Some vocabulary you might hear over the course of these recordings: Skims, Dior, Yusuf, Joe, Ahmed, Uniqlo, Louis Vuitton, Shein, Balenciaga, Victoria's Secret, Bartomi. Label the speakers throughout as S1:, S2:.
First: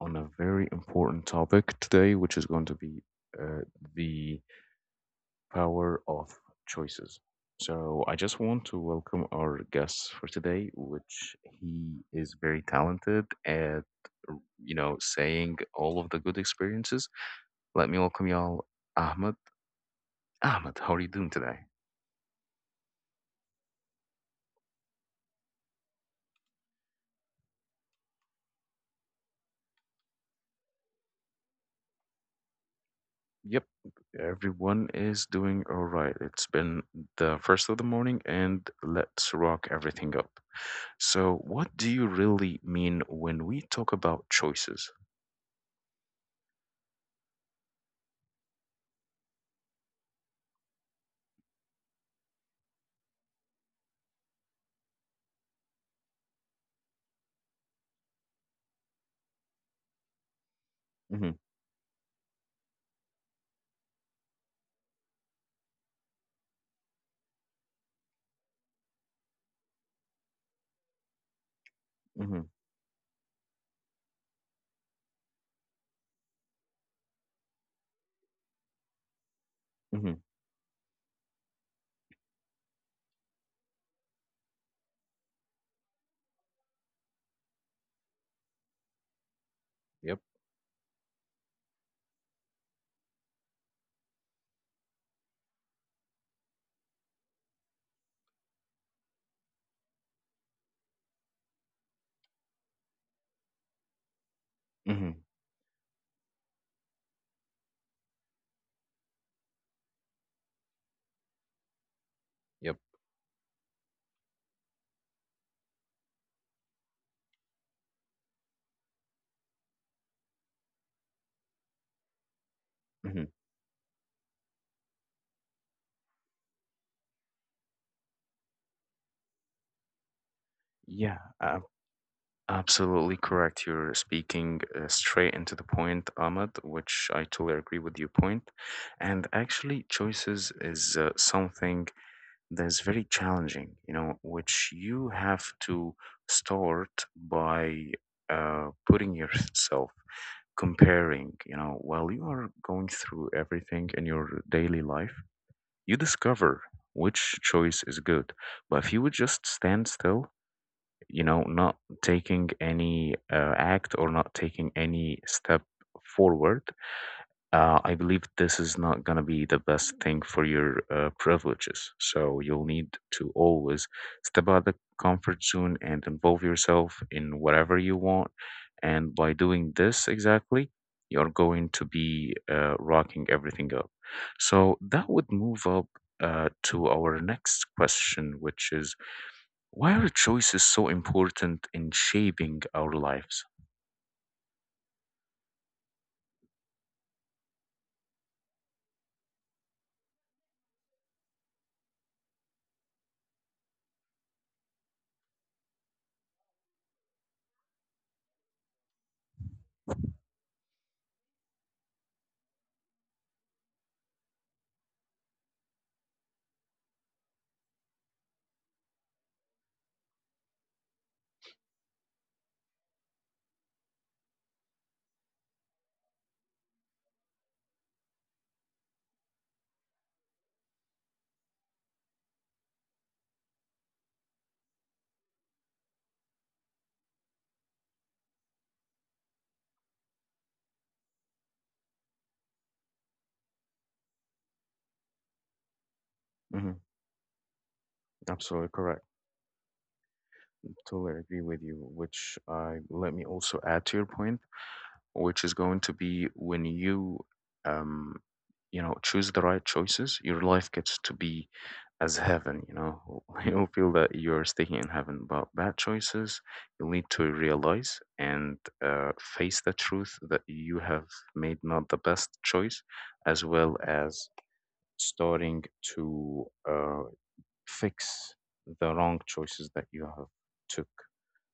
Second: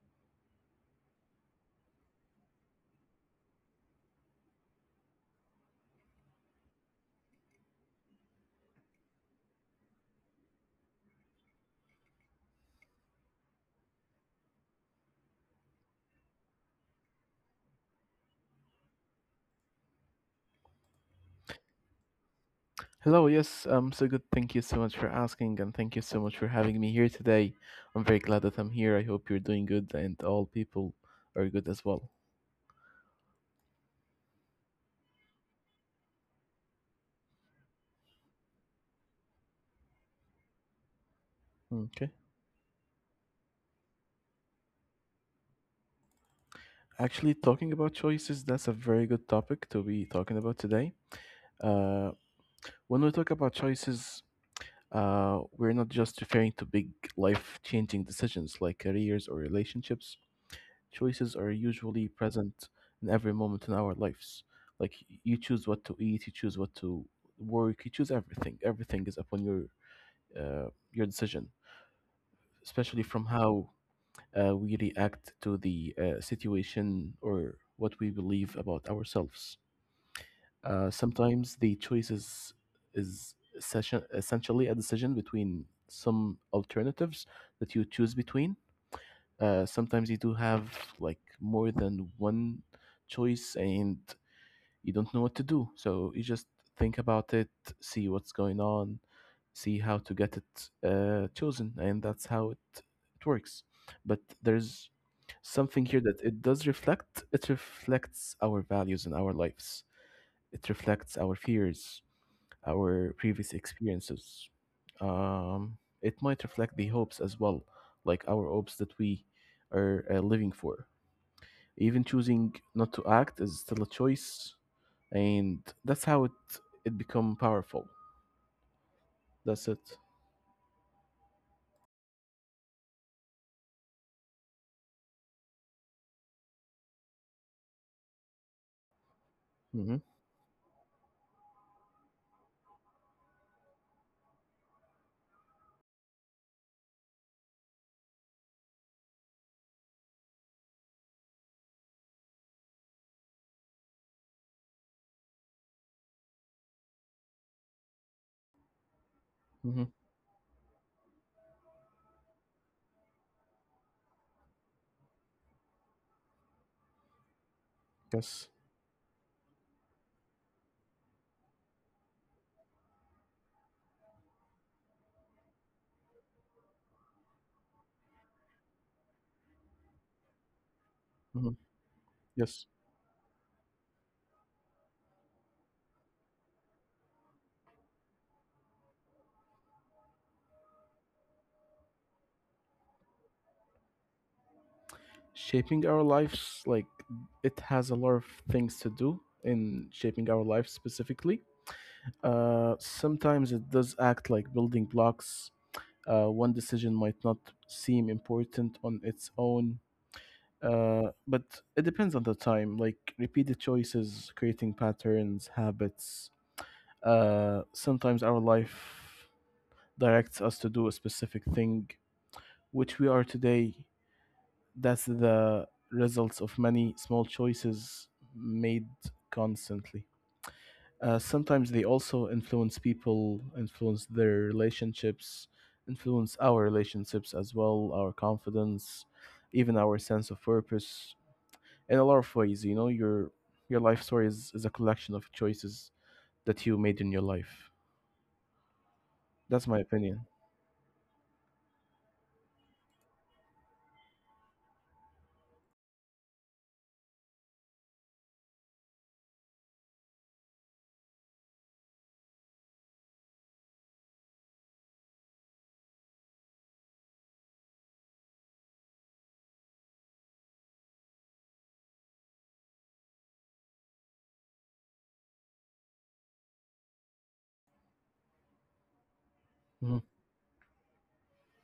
S1: on a very important topic today, which is going to be uh, the power of choices. So, I just want to welcome our guest for today, which he is very talented at, you know, saying all of the good experiences. Let me welcome y'all, Ahmed. Ahmed, how are you doing today?
S2: Hello, yes, I'm so good. Thank you so much for asking, and thank you so much for having me here today. I'm very glad that I'm here. I hope you're doing good, and all people are good as well.
S1: Yep, everyone is doing all right. It's been the first of the morning, and let's rock everything up. So, what do
S2: Okay.
S1: you really mean when we talk about choices?
S2: Actually, talking about choices, that's a very good topic to be talking about today. Uh, when we talk about choices, we're not just referring to big life changing decisions like careers or relationships. Choices
S1: Mm-hmm,
S2: are usually present in every moment in our lives. Like you choose what to eat, you choose what to work, you choose everything. Everything is upon your decision,
S1: mm-hmm,
S2: especially from how we react to the situation or what we believe about ourselves.
S1: mm-hmm,
S2: Sometimes the choices is session essentially a decision between some alternatives that you choose between.
S1: yep,
S2: Sometimes you do have like more than one choice and you don't know what to do. So you just think about it, see what's going on, see how to get it chosen, and that's how it works.
S1: mm-hmm,
S2: But there's something here that it does reflect, it reflects our values in our lives, it
S1: yep,
S2: reflects our fears, our previous experiences. Um, it might reflect the hopes as well, like our hopes that we are living for.
S1: mm-hmm.
S2: Even choosing not to act is still a choice, and that's how it become powerful.
S1: Yeah,
S2: That's it.
S1: ab- absolutely correct. You're speaking straight into the point, Ahmed, which I totally agree with your point. And actually, choices is
S2: Mm-hmm.
S1: something that's very challenging, you know, which you have to start by putting yourself, comparing, you know, while you are going through everything in your daily life, you discover which choice is good. But if you would just stand still,
S2: Mm-hmm.
S1: you know, not taking any act or not taking any step forward, I believe this is not going
S2: Yes.
S1: to be the best thing for your privileges. So you'll need to always step out of the comfort zone and involve yourself in whatever you want. And by doing this exactly, you're going to
S2: Mm-hmm.
S1: be
S2: Yes.
S1: rocking everything up. So that would move up to our next question, which is why are choices so important in shaping our lives?
S2: Shaping our lives, like it has a lot of things to do in shaping our lives specifically. Sometimes it does act like building blocks. One decision might not seem important on its own, but it depends on the time. Like repeated choices, creating patterns, habits. Sometimes our life directs us to do a specific thing, which we are today. That's the results of many small choices made constantly. Uh, sometimes they also influence people, influence their relationships, influence our relationships as well, our confidence, even our sense of purpose in a lot of ways. You know, your life story is a collection of choices that you
S1: Hmm.
S2: made in your life.
S1: Absolutely correct.
S2: That's my opinion.
S1: Totally agree with you. Which I let me also add to your point, which is going to be when you, um, you know, choose the right choices, your life gets to be as heaven, you know. You'll feel that you're staying in heaven, but bad choices you'll need to realize and face the truth that you have made not the best choice, as well as starting to uh, fix the wrong choices that
S2: Mhm.
S1: you have took,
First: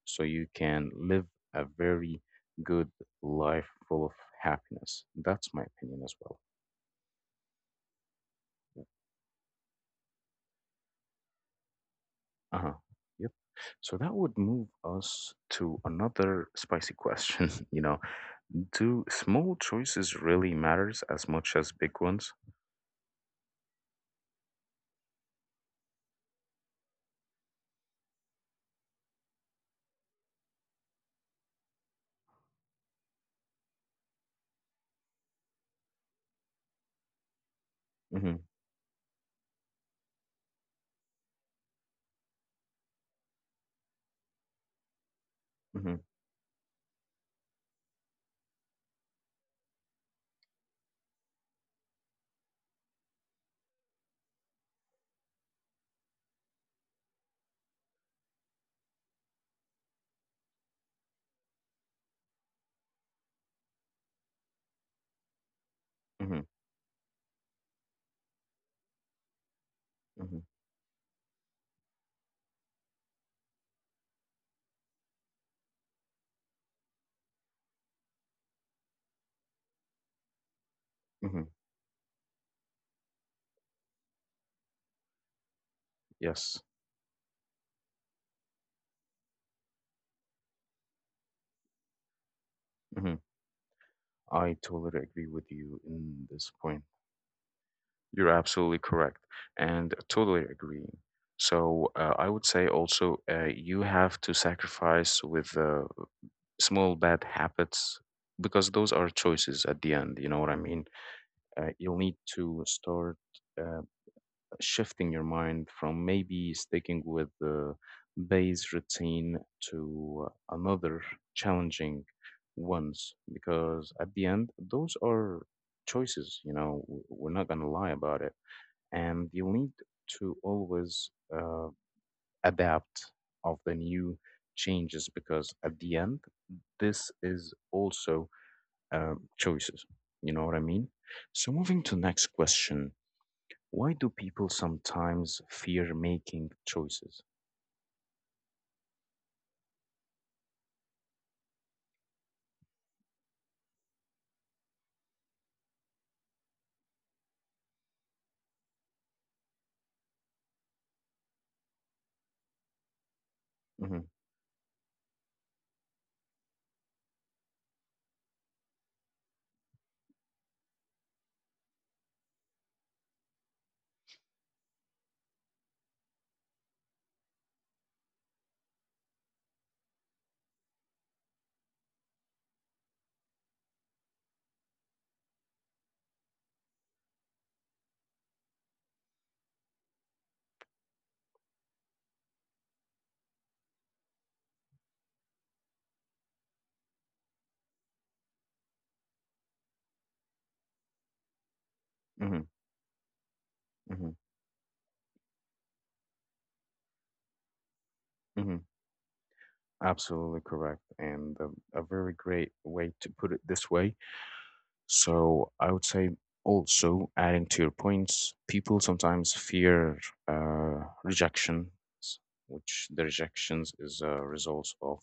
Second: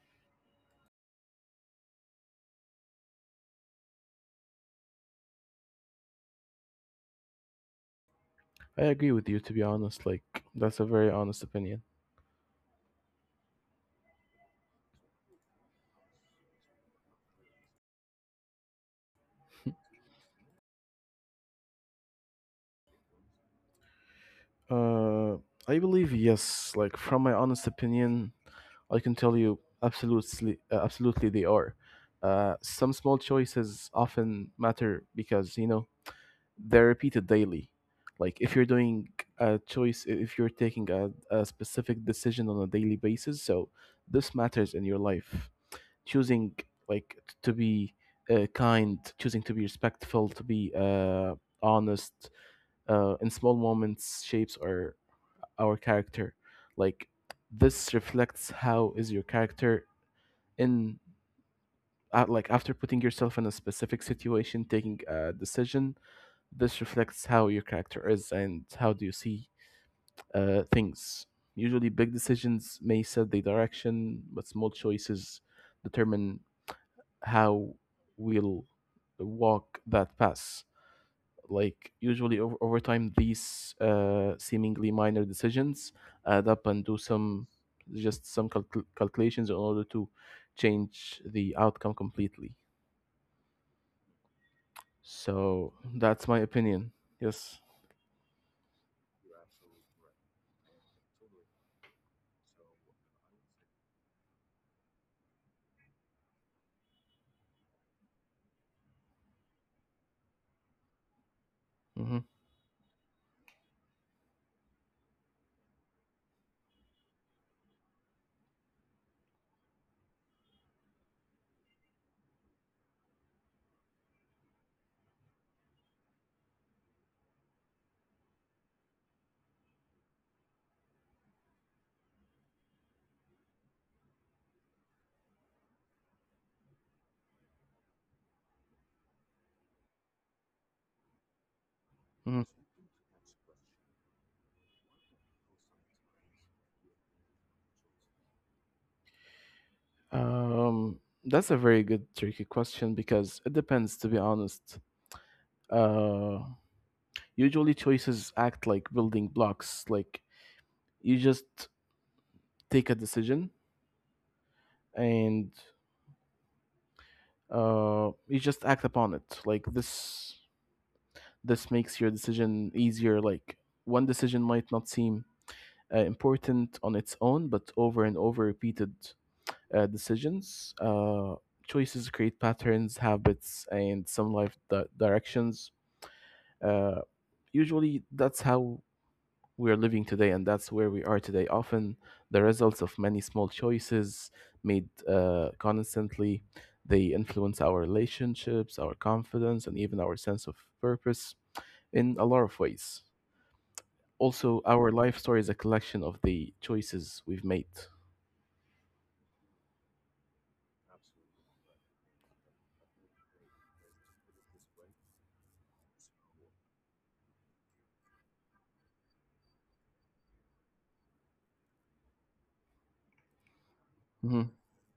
S1: so you can live a very good life full of happiness. That's my opinion as well.
S2: I agree with you, to be honest. Like, that's a very honest opinion.
S1: Uh huh. Yep. So that would move us to another spicy question. You know, do small choices really matters as much as big ones?
S2: Uh, I believe yes. Like from my honest opinion, I can tell you absolutely, absolutely they are. Some small choices often matter because you know they're repeated daily. Like if
S1: Mm-hmm,
S2: you're doing a choice, if you're taking a specific decision on a daily basis, so this matters in your life.
S1: mm-hmm,
S2: Choosing like to be kind, choosing to be respectful, to be honest, in small moments shapes our character, like this reflects how is your character in like after putting yourself in a specific situation taking a decision,
S1: mm-hmm,
S2: this reflects how your character is and how do you see
S1: mm-hmm,
S2: things. Usually big decisions may set the direction, but small choices determine how we'll walk that path.
S1: mm-hmm.
S2: Like usually over time these seemingly minor decisions add up and
S1: Yes,
S2: do some just some calculations in order to change the outcome completely.
S1: mm-hmm. I totally agree
S2: So
S1: with you
S2: that's my
S1: in this
S2: opinion.
S1: point.
S2: Yes.
S1: You're absolutely correct, and totally agreeing. So I would say also you have to sacrifice with small bad habits because those are choices at the end. You know what I mean?
S2: hmm
S1: You'll need to start. Uh, shifting your mind from maybe sticking with the base routine to another challenging ones because at the end those are choices, you know, we're not going to lie about it, and you need to always uh, adapt of the new changes because at the end this is also choices, you know what I mean. So moving to
S2: hmm
S1: next question, why do people sometimes fear making choices?
S2: um that's a very good tricky question because it depends, to be honest. Uh, usually choices act like building blocks. Like you just take a decision,
S1: Hmm.
S2: and you just act upon it. Like this makes your decision easier. Like one decision might not seem important on its own, but over and over repeated decisions choices create patterns, habits, and some life directions. Uh, usually that's how we are living today, and that's where we are today. Often, the results of many small choices made constantly. They influence our relationships, our confidence, and even our sense of purpose in a lot
S1: Hmm.
S2: of ways.
S1: Hmm.
S2: Also, our life story is a collection of the choices we've made.
S1: Hmm. Absolutely correct, and a very great way to put it this way. So I would say also adding to your points, people sometimes fear rejections, which the rejections is a
S2: hmm
S1: result of,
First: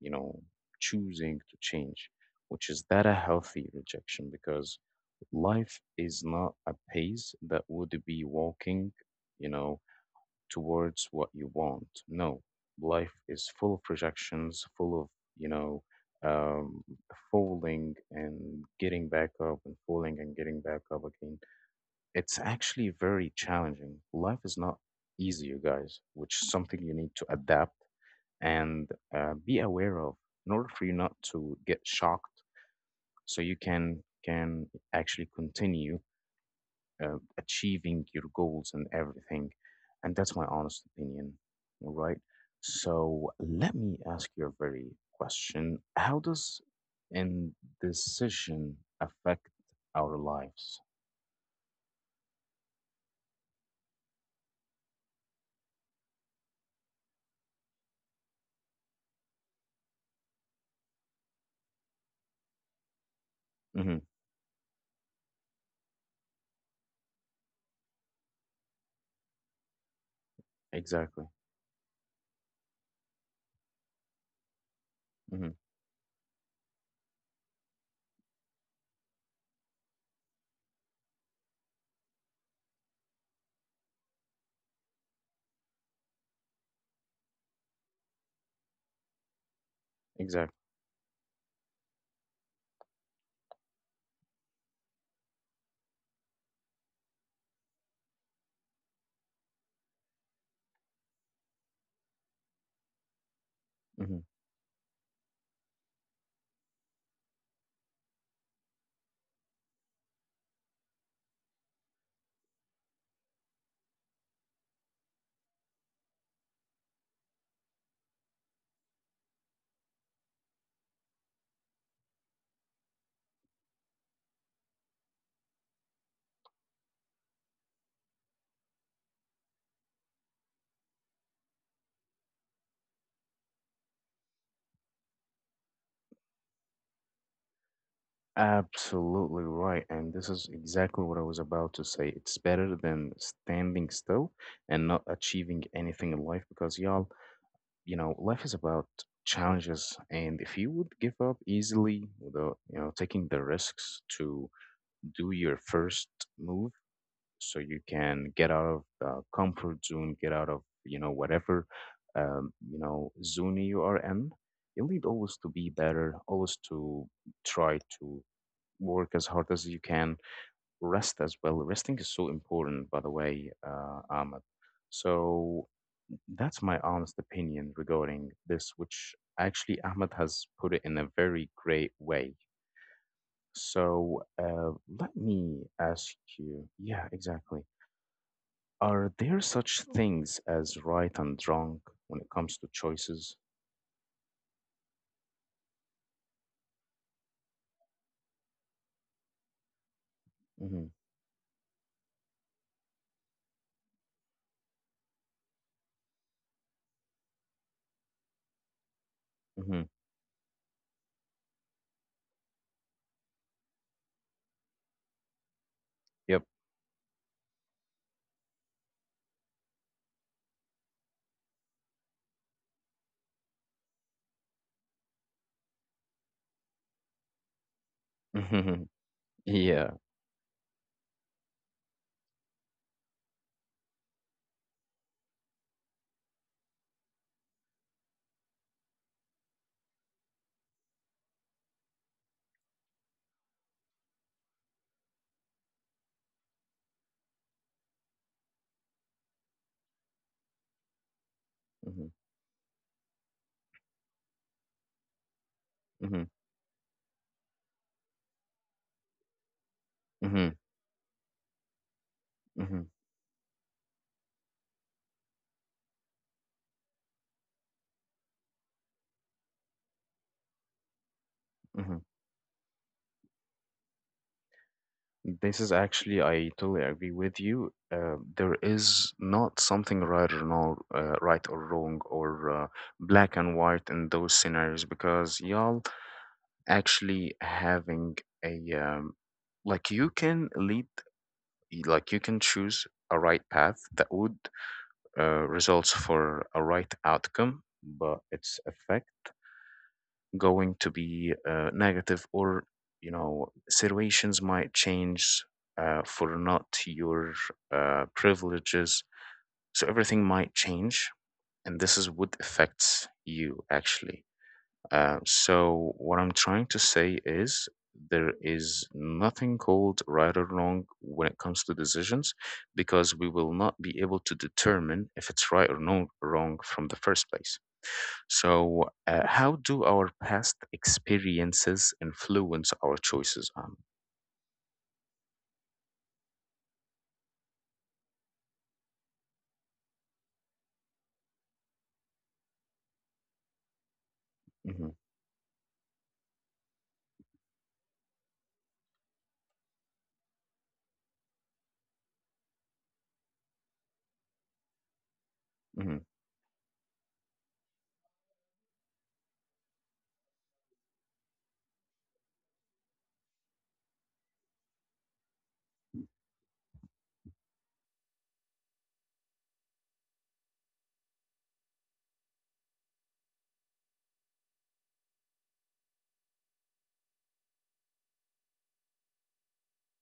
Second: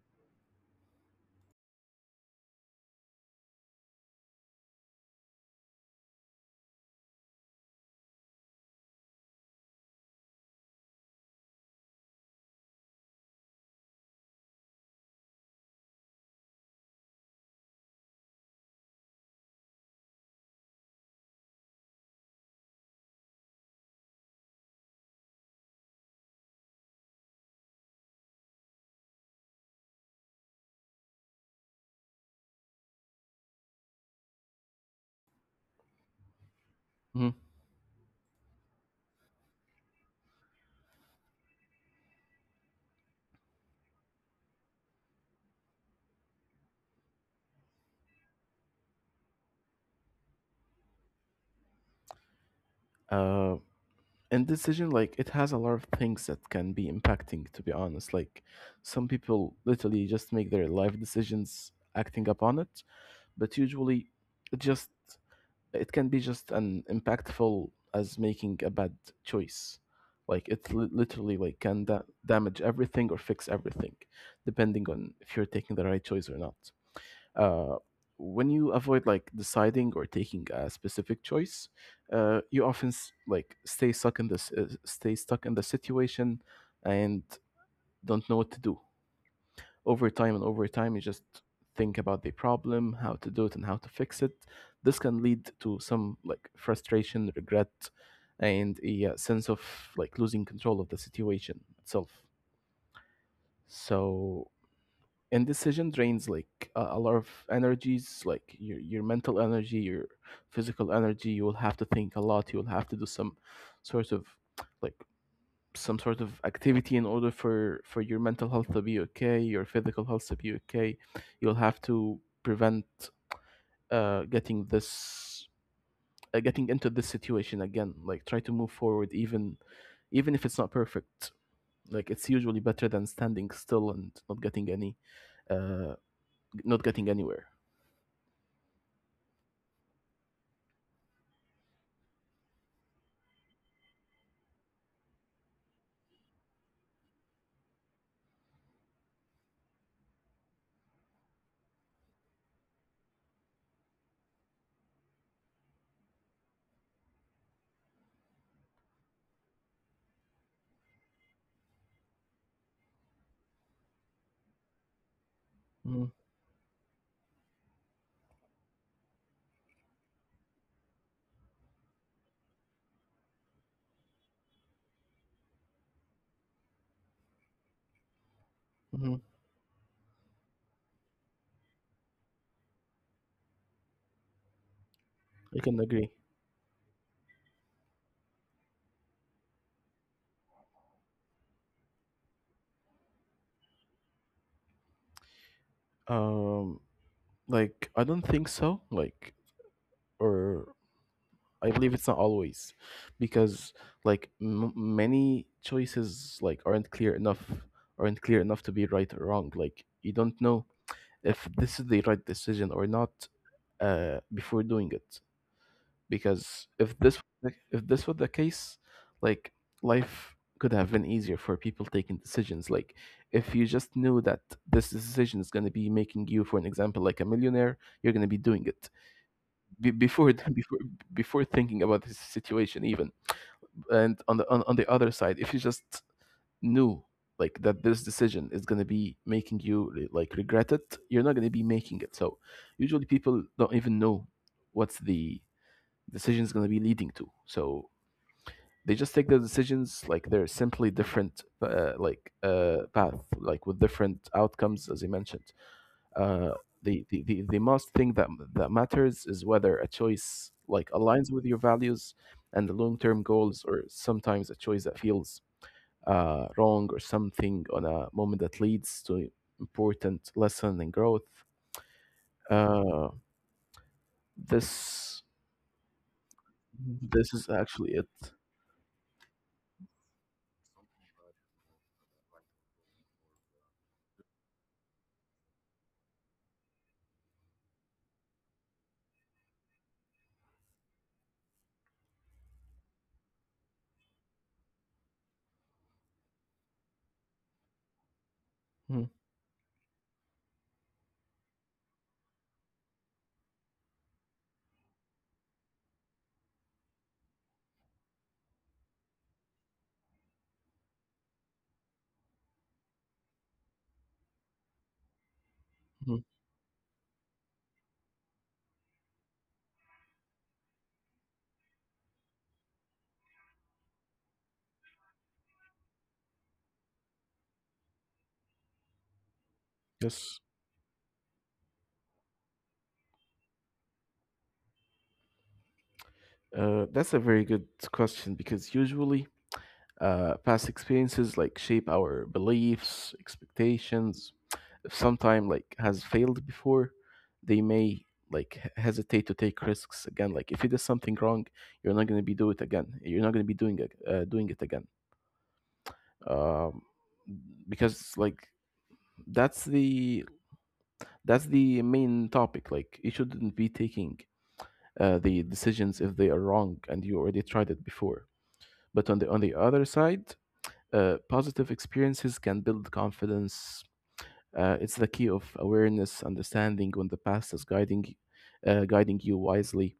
S1: you know, choosing to change, which is that a healthy rejection because life is not a pace that would be walking, you know, towards what you want. No, life is full of projections, full of, you know, um, falling and getting back up and falling and getting back up again. It's actually very challenging. Life is not easy, you guys, which is something you need to adapt and be aware of in order for you not to get shocked so you can actually continue
S2: hmm
S1: achieving your goals and everything. And that's my honest opinion. All right. So let me ask you a very question. How does indecision affect our lives?
S2: Uh, and decision, like, it has a lot of things that can be impacting, to be honest. Like, some people literally just make their life decisions acting upon it, but
S1: Hmm.
S2: usually it just it can be just an impactful as making a bad choice. Like it
S1: Exactly.
S2: literally like can damage everything or fix everything, depending on if
S1: Hmm.
S2: you're taking the right choice or not. Uh, when you avoid like deciding or taking a specific choice, you often like stay stuck in this stay stuck in the situation and don't know what to do. Over
S1: Exactly.
S2: time and over time you just think about the problem, how to do it and how to fix it. This can lead to some like frustration, regret, and a sense of like losing control of the situation itself.
S1: Hmm.
S2: So indecision drains like a lot of energies, like your mental energy, your physical energy. You will have to think a lot, you will have to do some sort of like some sort of activity in order for your mental health to be okay, your physical health to be okay. You'll have to prevent getting this getting into this situation again. Like try to move forward, even even if it's not perfect, like it's usually better than standing still and not getting any uh not getting anywhere.
S1: Absolutely right. And this is exactly what I was about to say. It's better than standing still and not achieving anything in life because, y'all, you know, life is about challenges, and if you would give up easily without, you know, taking the risks to do your first move so you can get out of the comfort zone, get out of, you know, whatever, you know, zone you are in, you'll need always to be better, always to try to work as hard as you can, rest as well. Resting is so important, by the way, Ahmed. So that's my honest opinion regarding this, which actually
S2: Mm-hmm.
S1: Ahmed has put it in a very great way. So let me ask
S2: I can
S1: you,
S2: agree.
S1: yeah, exactly. Are there such things as right and wrong when it comes to choices?
S2: Um, like I don't think so, like,
S1: Mm-hmm,
S2: or I believe it's not always, because like many choices like aren't clear enough, aren't clear enough to be right or wrong.
S1: mm-hmm,
S2: Like you don't know if this is the right decision or not before doing it.
S1: yep.
S2: Because if this, if this was the case, like life could have been easier for people taking decisions. Like if you just knew that this decision is going to be making you, for an example, like a millionaire, you're going to be doing it
S1: Yeah.
S2: before before before thinking about this situation even. And on the on the other side, if you just knew like that this decision is going to be making you like regret it, you're not going to be making it. So usually people don't even know what's the decision is going to be leading to. So they just take the decisions, like they're simply different like
S1: Mm-hmm,
S2: path like with different outcomes as I mentioned.
S1: mm-hmm,
S2: Uh, the most thing that, that matters is whether a choice
S1: mm-hmm,
S2: like aligns with your values and the
S1: mm-hmm,
S2: long-term goals, or sometimes a choice that feels wrong or something on a moment that leads to important lesson and growth.
S1: mm-hmm.
S2: Uh, this
S1: This is actually, I totally
S2: this
S1: agree
S2: is
S1: with
S2: actually it.
S1: you. There is not something right or no, right or wrong or black and white in those scenarios because y'all actually having a like you can lead, like you can choose a right path that would results for a right outcome, but its
S2: Mm,
S1: effect going to be negative or, you know, situations might change for not your privileges, so everything might change, and this is what affects you actually. So what
S2: mm,
S1: I'm trying to say is there is nothing called right or wrong when it comes to decisions because we will not be able to determine if it's right or no wrong from the first place. So, how do our past
S2: yes,
S1: experiences influence our choices?
S2: that's a very good question because usually past experiences like shape our beliefs, expectations.
S1: Mhm,
S2: If sometime like has failed before, they may like hesitate to take risks again. Like if you did something wrong, you're not going to be do it again. You're not going to be doing it again.
S1: mhm.
S2: um, because like that's the that's the main topic, like you shouldn't be taking the decisions if they are wrong and you already tried it before. But on the other side, positive experiences can build confidence. Uh, it's the key of awareness, understanding when the past is guiding you wisely,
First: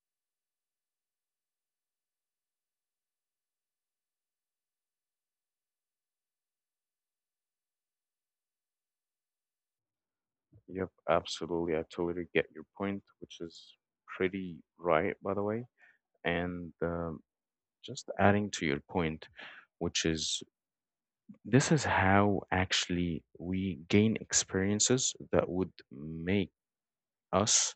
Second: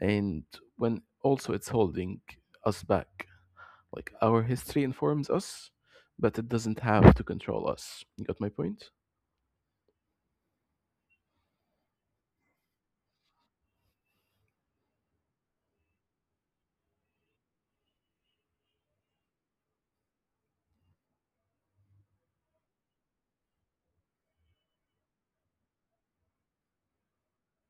S2: and when also it's holding us back. Like our history informs us, but it doesn't have to control us. You got my point?
S1: Yep, absolutely. I totally get your point, which is pretty right, by the way. And just adding to your point, which is this is how actually we gain experiences that would make us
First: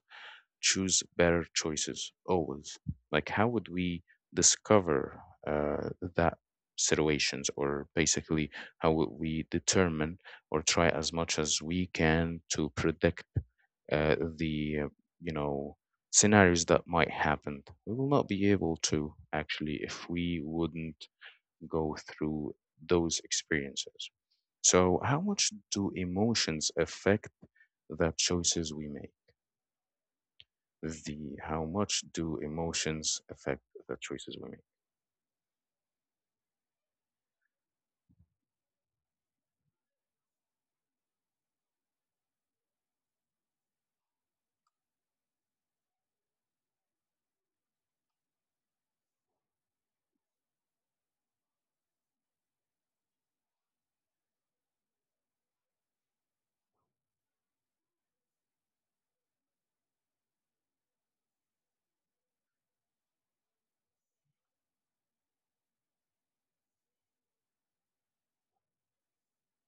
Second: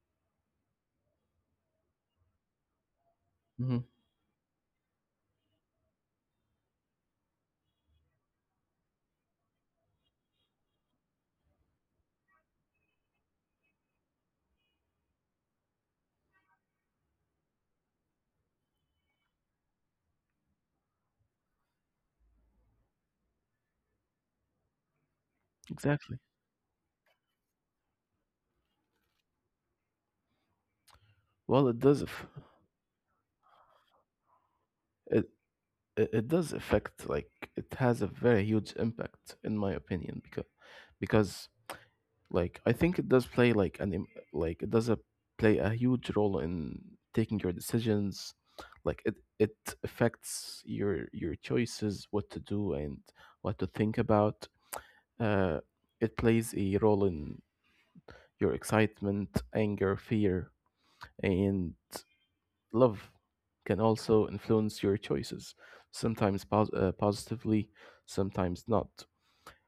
S1: choose better choices always? Like, how would
S2: hmm
S1: we discover uh, that situations, or basically, how would we determine or try as much as we can to predict the you know scenarios that might happen? We will not be able to actually if we wouldn't go through those experiences. So, how much do
S2: Exactly.
S1: emotions affect the choices we make? The how
S2: Well,
S1: much
S2: it does.
S1: do
S2: aff-
S1: emotions affect the choices we make?
S2: it, it does affect. Like it has a very huge impact, in my opinion, because like I think it does play like like it does play a huge role in taking your decisions. Like it affects your choices, what to do and what to think about. Uh, it plays a role in your excitement, anger, fear, and love, can also influence your choices, sometimes positively, sometimes not.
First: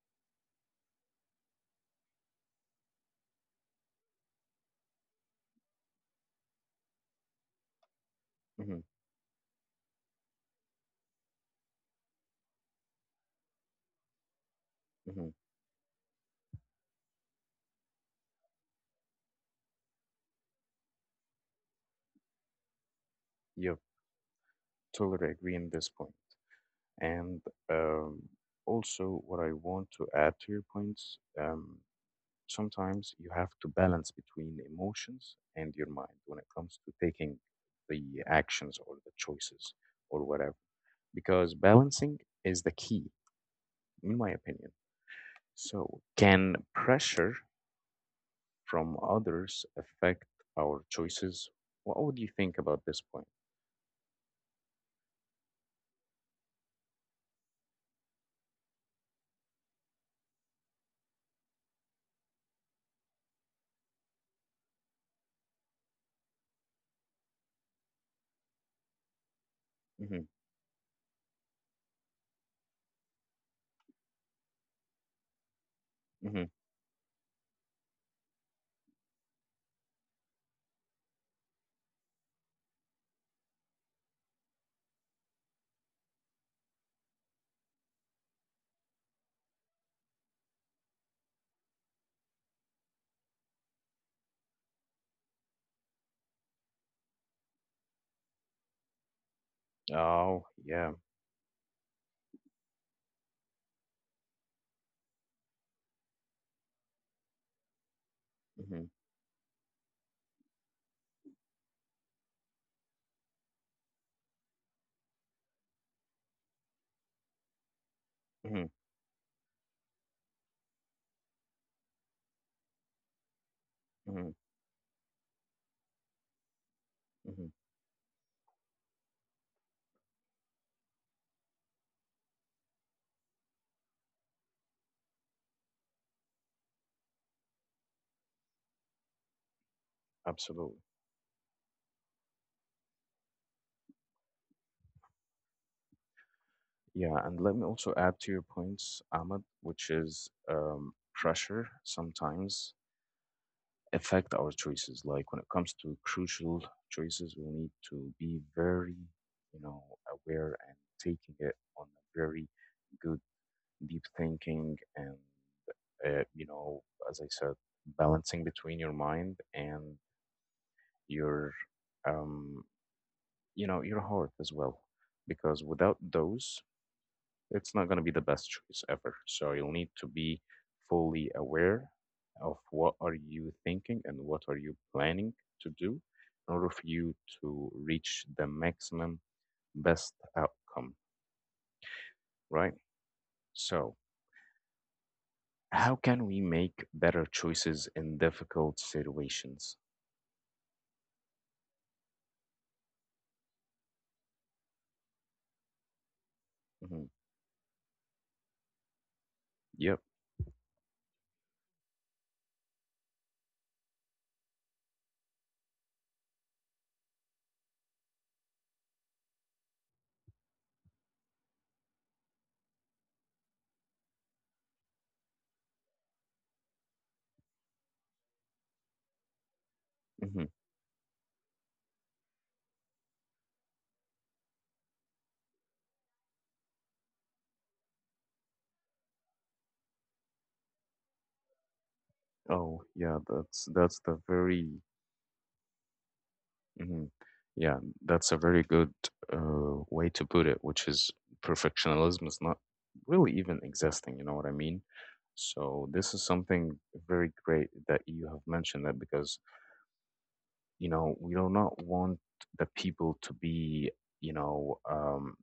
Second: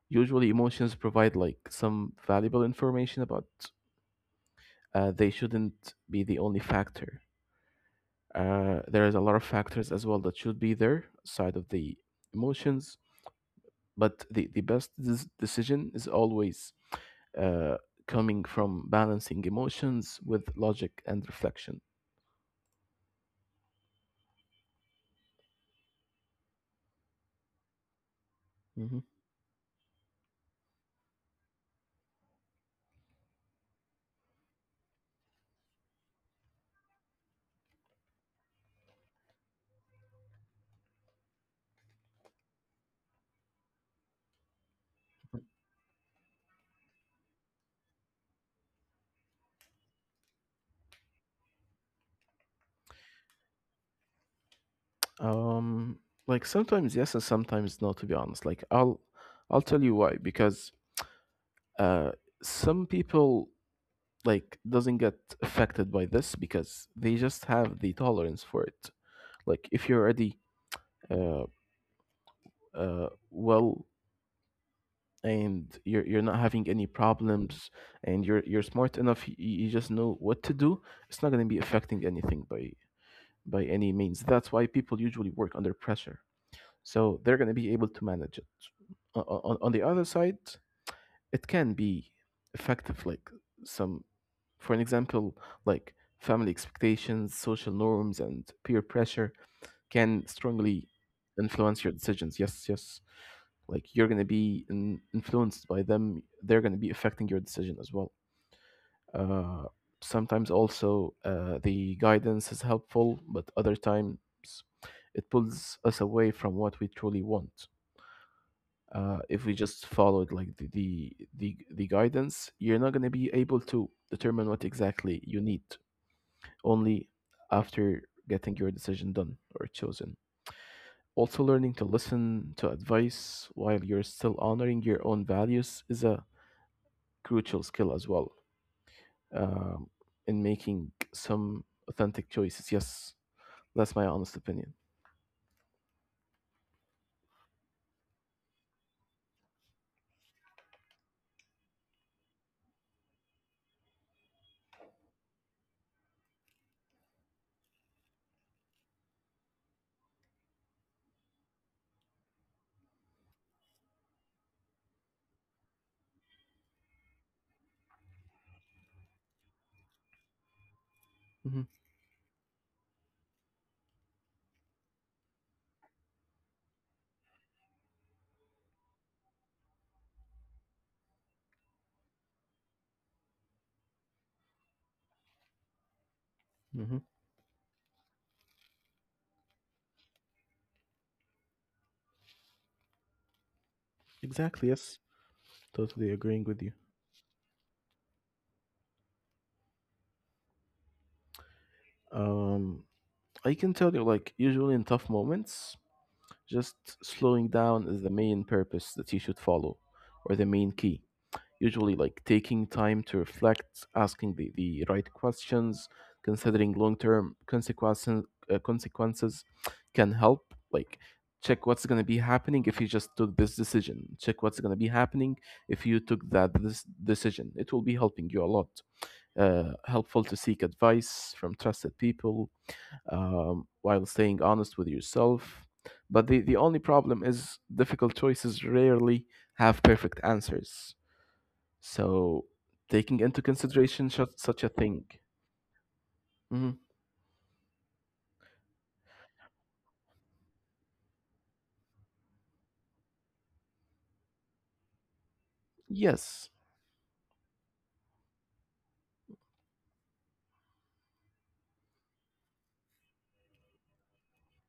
S2: Usually emotions provide like some valuable information about, they shouldn't be the only factor.
S1: Mm-hmm,
S2: There is a lot of factors as well that should be there, side of the emotions, but the,
S1: mm-hmm.
S2: the best decision is always uh, coming from balancing emotions with logic and reflection.
S1: Yep, totally agree on this point. And um, also, what I
S2: Mhm.
S1: want to add to your points, sometimes you have to balance between emotions and your mind when it comes to taking the actions or the choices or whatever, because balancing is the key, in my opinion. So, can pressure from others affect our choices? What would you think about this point?
S2: Um, like sometimes yes and sometimes no. To be honest, like I'll tell you why, because uh, some people like doesn't get affected by this because they just have the tolerance for it.
S1: Hmm.
S2: Like, if you're already uh, well,
S1: Hmm.
S2: and you're not having any problems, and you're smart enough, you just know what to do, it's not going to be affecting anything by any means. That's why people usually work under pressure, so they're going to be able to manage it. On the other side, it can be effective, like some. For an example, like, family expectations, social norms, and peer pressure
S1: Oh,
S2: can
S1: yeah.
S2: strongly influence your decisions. Yes, yes, like, you're going to be influenced by them. They're going to be affecting your decision as well.
S1: Hmm.
S2: uh, Sometimes also the guidance is helpful, but other times it pulls us away from what we truly want.
S1: Hmm.
S2: If we just followed, like, the guidance, you're not going to be able to
S1: Hmm.
S2: determine what exactly you need
S1: Hmm.
S2: only after getting your decision done or chosen. Also, learning to listen to advice while you're still honoring your own values is a crucial skill as well, um,
S1: Absolutely.
S2: in making some authentic choices. Yes, that's my honest opinion.
S1: Yeah, and let me also add to your points, Ahmed, which is pressure sometimes affect our choices. Like when it comes to crucial choices, we need to be very, you know, aware and taking it on a very good deep thinking and you know as I said balancing between your mind and your
S2: Hmm.
S1: um you know your heart as well because without those it's not going to be the best choice ever, so you'll need to be fully aware of what are you thinking and what are you planning to do in order for you
S2: Hmm.
S1: to reach the maximum best outcome, right? So
S2: Exactly. Yes.
S1: how can we
S2: Totally
S1: make
S2: agreeing with
S1: better
S2: you.
S1: choices in difficult situations?
S2: Um, I can tell you, like, usually in tough moments,
S1: Hmm.
S2: just slowing down is the main purpose that you should
S1: Yep.
S2: follow, or the main key. Usually, like, taking time to reflect, asking the right questions, considering long term consequences can help. Like, check what's going to be happening if you just took this decision, check what's going to be happening if you took that this decision. It will be helping you a lot.
S1: Hmm.
S2: Helpful to seek advice from trusted people, while staying honest with yourself. But the only problem is difficult choices rarely have perfect answers.
S1: Oh, yeah.
S2: So,
S1: That's the
S2: taking into
S1: very.
S2: consideration such a thing.
S1: Hmm. Yeah,
S2: Mhm.
S1: that's a very good way to put it, which is perfectionism is not really even existing. You know what I mean? So this is something very
S2: Yes,
S1: great that you have mentioned that because you know we do not want the people to be, you know,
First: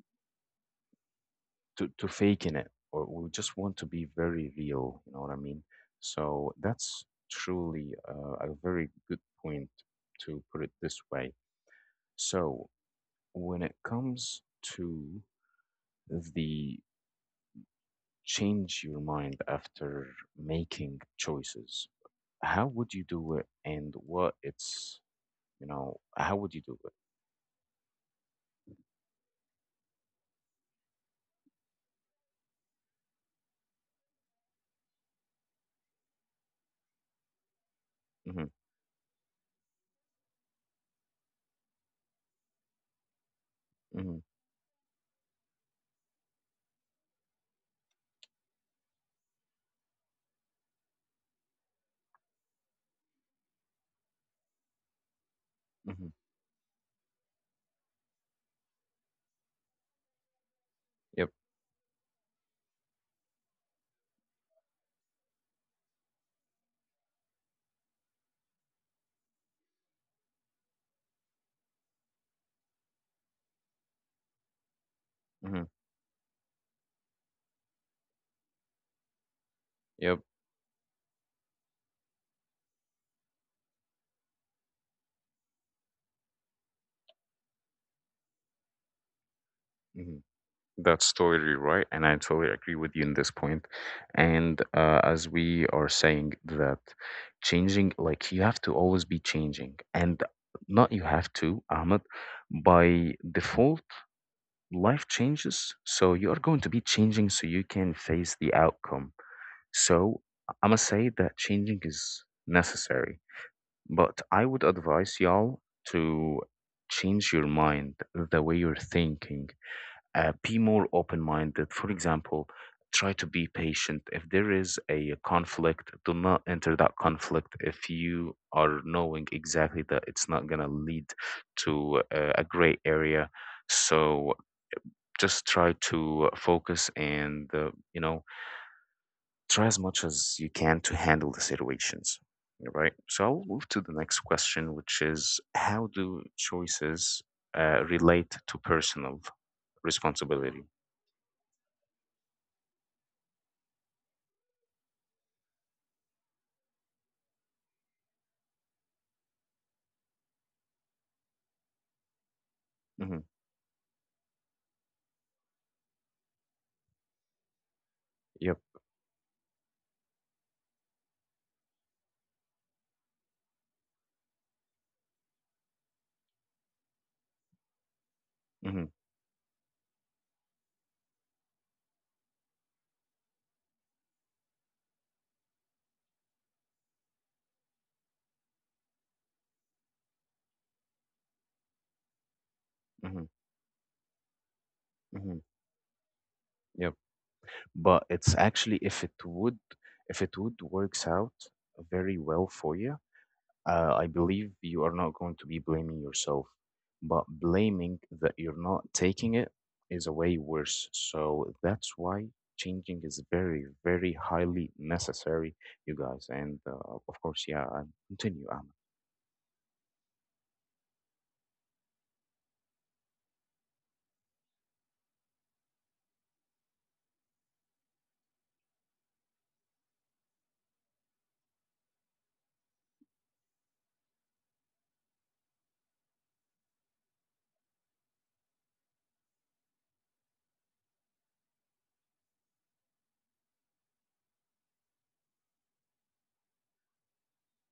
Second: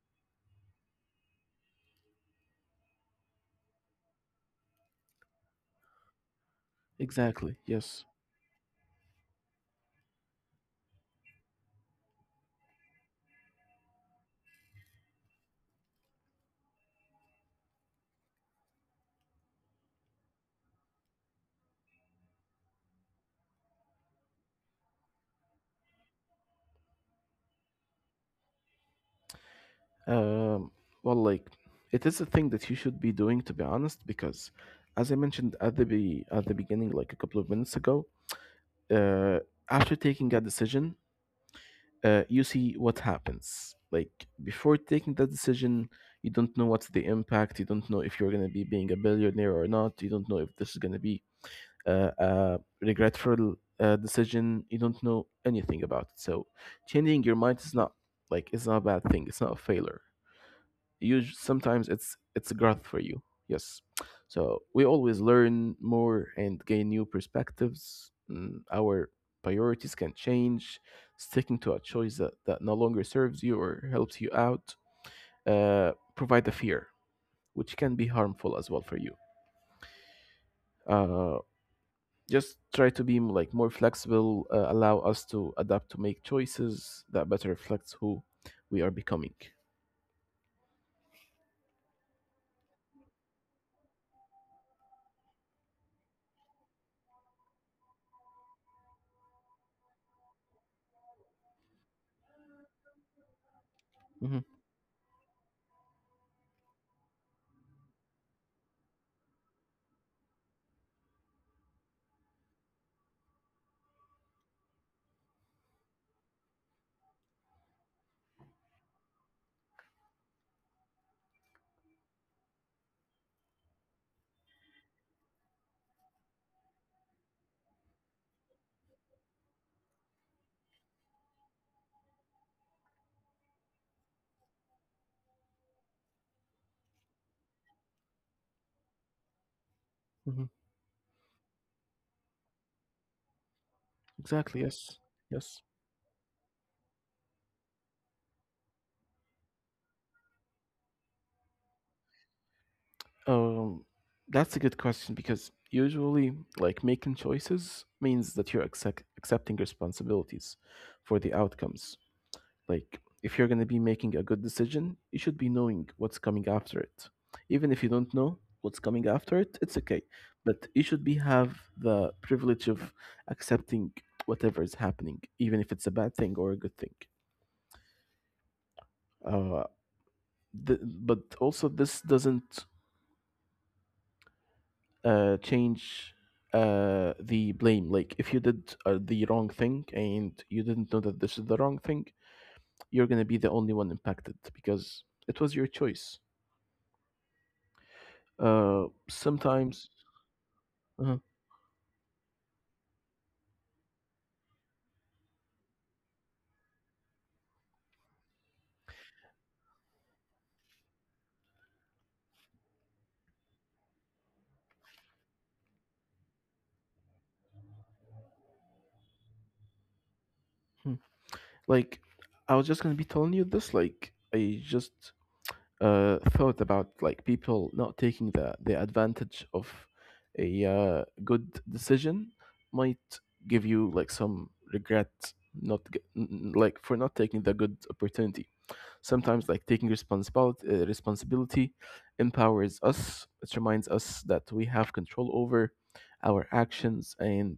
S1: to faking it, or we just want to be very real, you know what I mean. So that's
S2: exactly. Yes.
S1: truly a very good point to put it this way. So when it comes to the change your mind after making choices, how would you do it and what it's, you know, how would you do it?
S2: Um, well, like, it is a thing that you should be doing, to be honest, because as I mentioned at the at the beginning, like, a couple of minutes ago,
S1: Mm-hmm,
S2: uh, after taking a decision, you see what happens. Like,
S1: mm-hmm,
S2: before taking that decision, you don't know what's the impact. You don't know if you're gonna be being a billionaire or not. You don't know if this is gonna be regretful decision. You don't know anything about it,
S1: mm-hmm,
S2: so changing your mind is not, like, it's not a bad thing, it's not a failure.
S1: yep,
S2: Sometimes it's growth for you. Yes. So we always learn more and gain new perspectives. Our priorities can change. Sticking to a choice that no longer serves you or helps you out
S1: mm-hmm,
S2: provide the fear, which can be harmful as well for you.
S1: yep,
S2: uh, just try to be like more flexible, allow us to adapt, to make choices that better reflects who we are becoming.
S1: mhm. That's totally right, and I totally agree with you in this point. And as we are saying that changing, like you have to always be changing, and not you have to, Ahmed. By default,
S2: Hmm.
S1: life changes, so you are going to be changing, so you can face the outcome. So I must say that changing is necessary, but I would advise y'all to change your mind, the way you're thinking, be more open-minded. For example, try to be patient. If there is a conflict, do not enter that conflict if you are knowing exactly that it's not going to lead to a gray area. So just try to focus and you know try as much
S2: Hmm.
S1: as you can to handle the situations. Right. So I'll move to the next
S2: Exactly. Yes.
S1: question, which
S2: Yes.
S1: is how do choices relate to personal responsibility?
S2: um that's a good question because usually, like, making choices means that you're accepting responsibilities for the outcomes. Like,
S1: Hmm.
S2: if you're going to be making a good decision, you should be knowing what's coming after it. Even if you don't
S1: Yep.
S2: know what's coming after it, it's okay. But you should be have the privilege of accepting whatever is happening, even if it's a bad thing or a good thing.
S1: Mhm,
S2: Uh, but also, this doesn't change the blame. Like, if you did the wrong thing and you didn't know that this is the wrong thing,
S1: mhm,
S2: you're going to be the only one impacted
S1: mhm.
S2: because it was your choice.
S1: Yep. But it's actually if it
S2: Uh,
S1: would if it
S2: sometimes,
S1: would works out
S2: uh,
S1: very well for you, I believe you are not going to be blaming yourself. But blaming that you're not taking it is a way worse. So that's why changing is very, very highly necessary, you guys. And of course, yeah, and continue, Ahmed.
S2: hmm, like, I was just gonna be telling you this. Like, I just thought about, like, people not taking the advantage of a good decision might give you, like, some regret, not g- n- n- like, for not taking the good opportunity. Sometimes, like, taking responsibility empowers us. It reminds us that we have control over our actions, and